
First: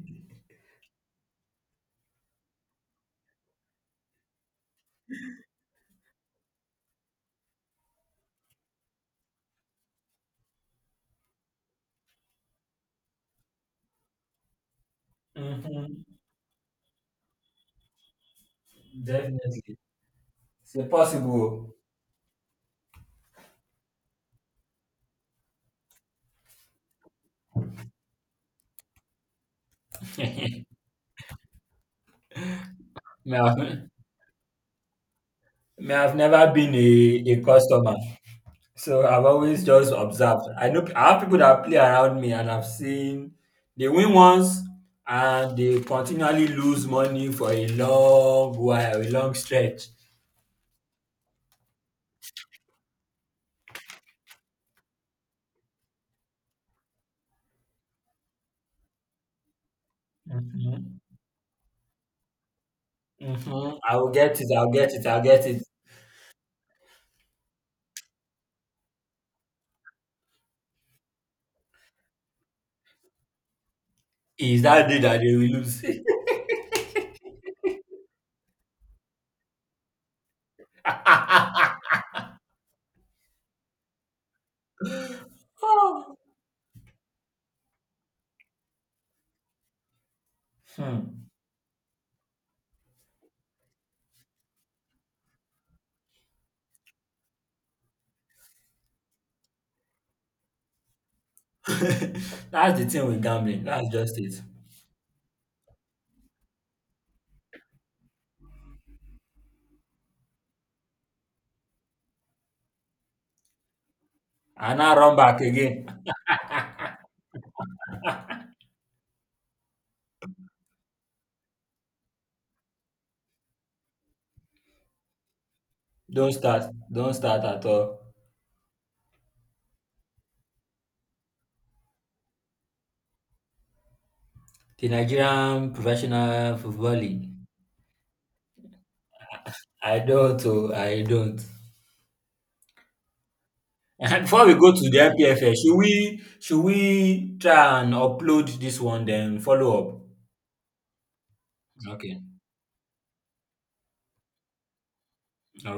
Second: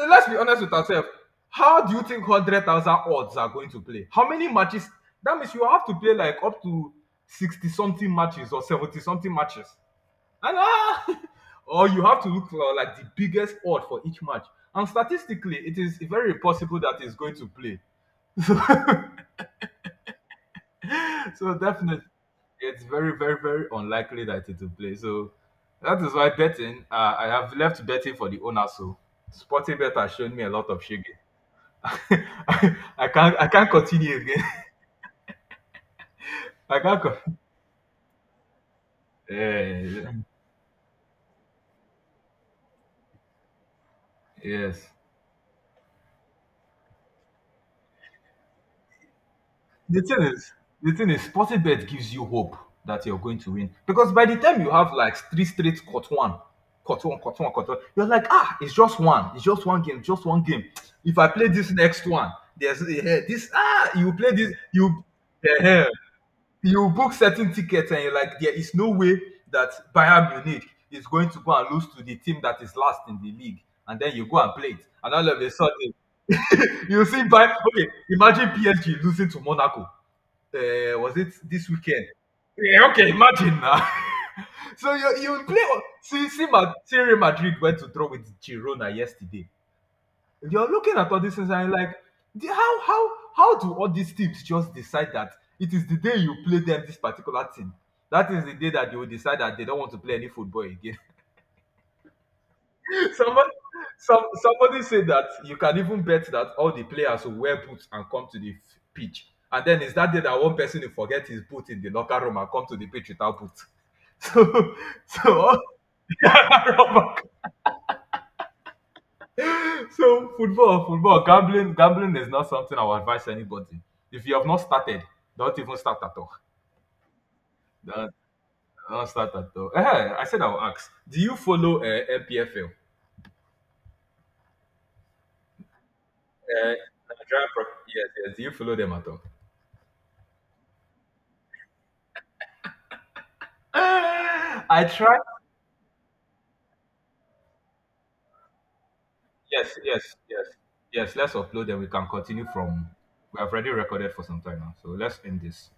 let's be honest with ourselves. How do you think 100,000 odds are going to play? How many matches? That means you have to play like up to 60 something matches or 70 something matches. And ah, or you have to look for like the biggest odd for each match. And statistically, it is
Mm-hmm.
very impossible that it's going to play. so
Definitely. It's
so
impossible.
definitely, it's very, very, very unlikely that it will play. So that is why betting, I have left betting for the owner. So Sporting Bet has shown me a
may,
lot of shiggy. I can't
have,
continue again.
may have never been
I can't co-
a customer. So I've always just
Eh,
observed. I know I have people that play around me, and I've seen they win once
yes.
and they continually lose money for a long while, a long stretch.
The thing is the thing is, sporting bet gives you hope that you're going to win. Because by the time you have like three straight caught one, caught one, caught one, caught one, you're like, ah, it's just one game, just one game.
Mhm.
If I play this next one, there's eh, this
Mhm.
ah
I will
you play
get it.
this
I'll get
you
it. I'll get it.
eh, eh, you book certain tickets and you're like, there is no way that Bayern Munich is going to go and lose to the team that is last in the league. And then you go and
Is
play it.
that day
And
that
all
they
of
will
a
lose?
sudden, you see Bayern. Okay, imagine PSG losing to Monaco. Was it this weekend? Yeah, okay, imagine now. So you play.
Oh.
See, Real Madrid went to draw with Girona yesterday. You're looking at all
Hmm.
these things and you're like, "The- how how how do all these teams just decide that it is the day you play them, this particular team, that is the day that they will decide that they don't want to play any football again?"
That's the thing with
somebody
gambling. That's just
some
it.
somebody said that you can even bet that all the players will wear boots and come to the pitch, and then it's that day that one person will forget his boot in the locker room and come to the pitch without boots. so
And now run
so
back
all
again.
So football, gambling is not something I would advise anybody. If you have not started, don't even start at all.
Don't start. Don't start at all.
Don't, don't start at all. I said I will ask. Do you follow, MPFL?
The Nigerian Professional
Uh,
Football League.
Yes, yes. Do you follow them at all?
I don't oh, I don't. And before we
Eh,
go
I
to the
try.
IPFL, should we try and upload this one then
Yes,
follow
yes, yes, yes. Let's upload them. We
up?
can
Okay.
continue from. We have already recorded for some time now, so let's end this.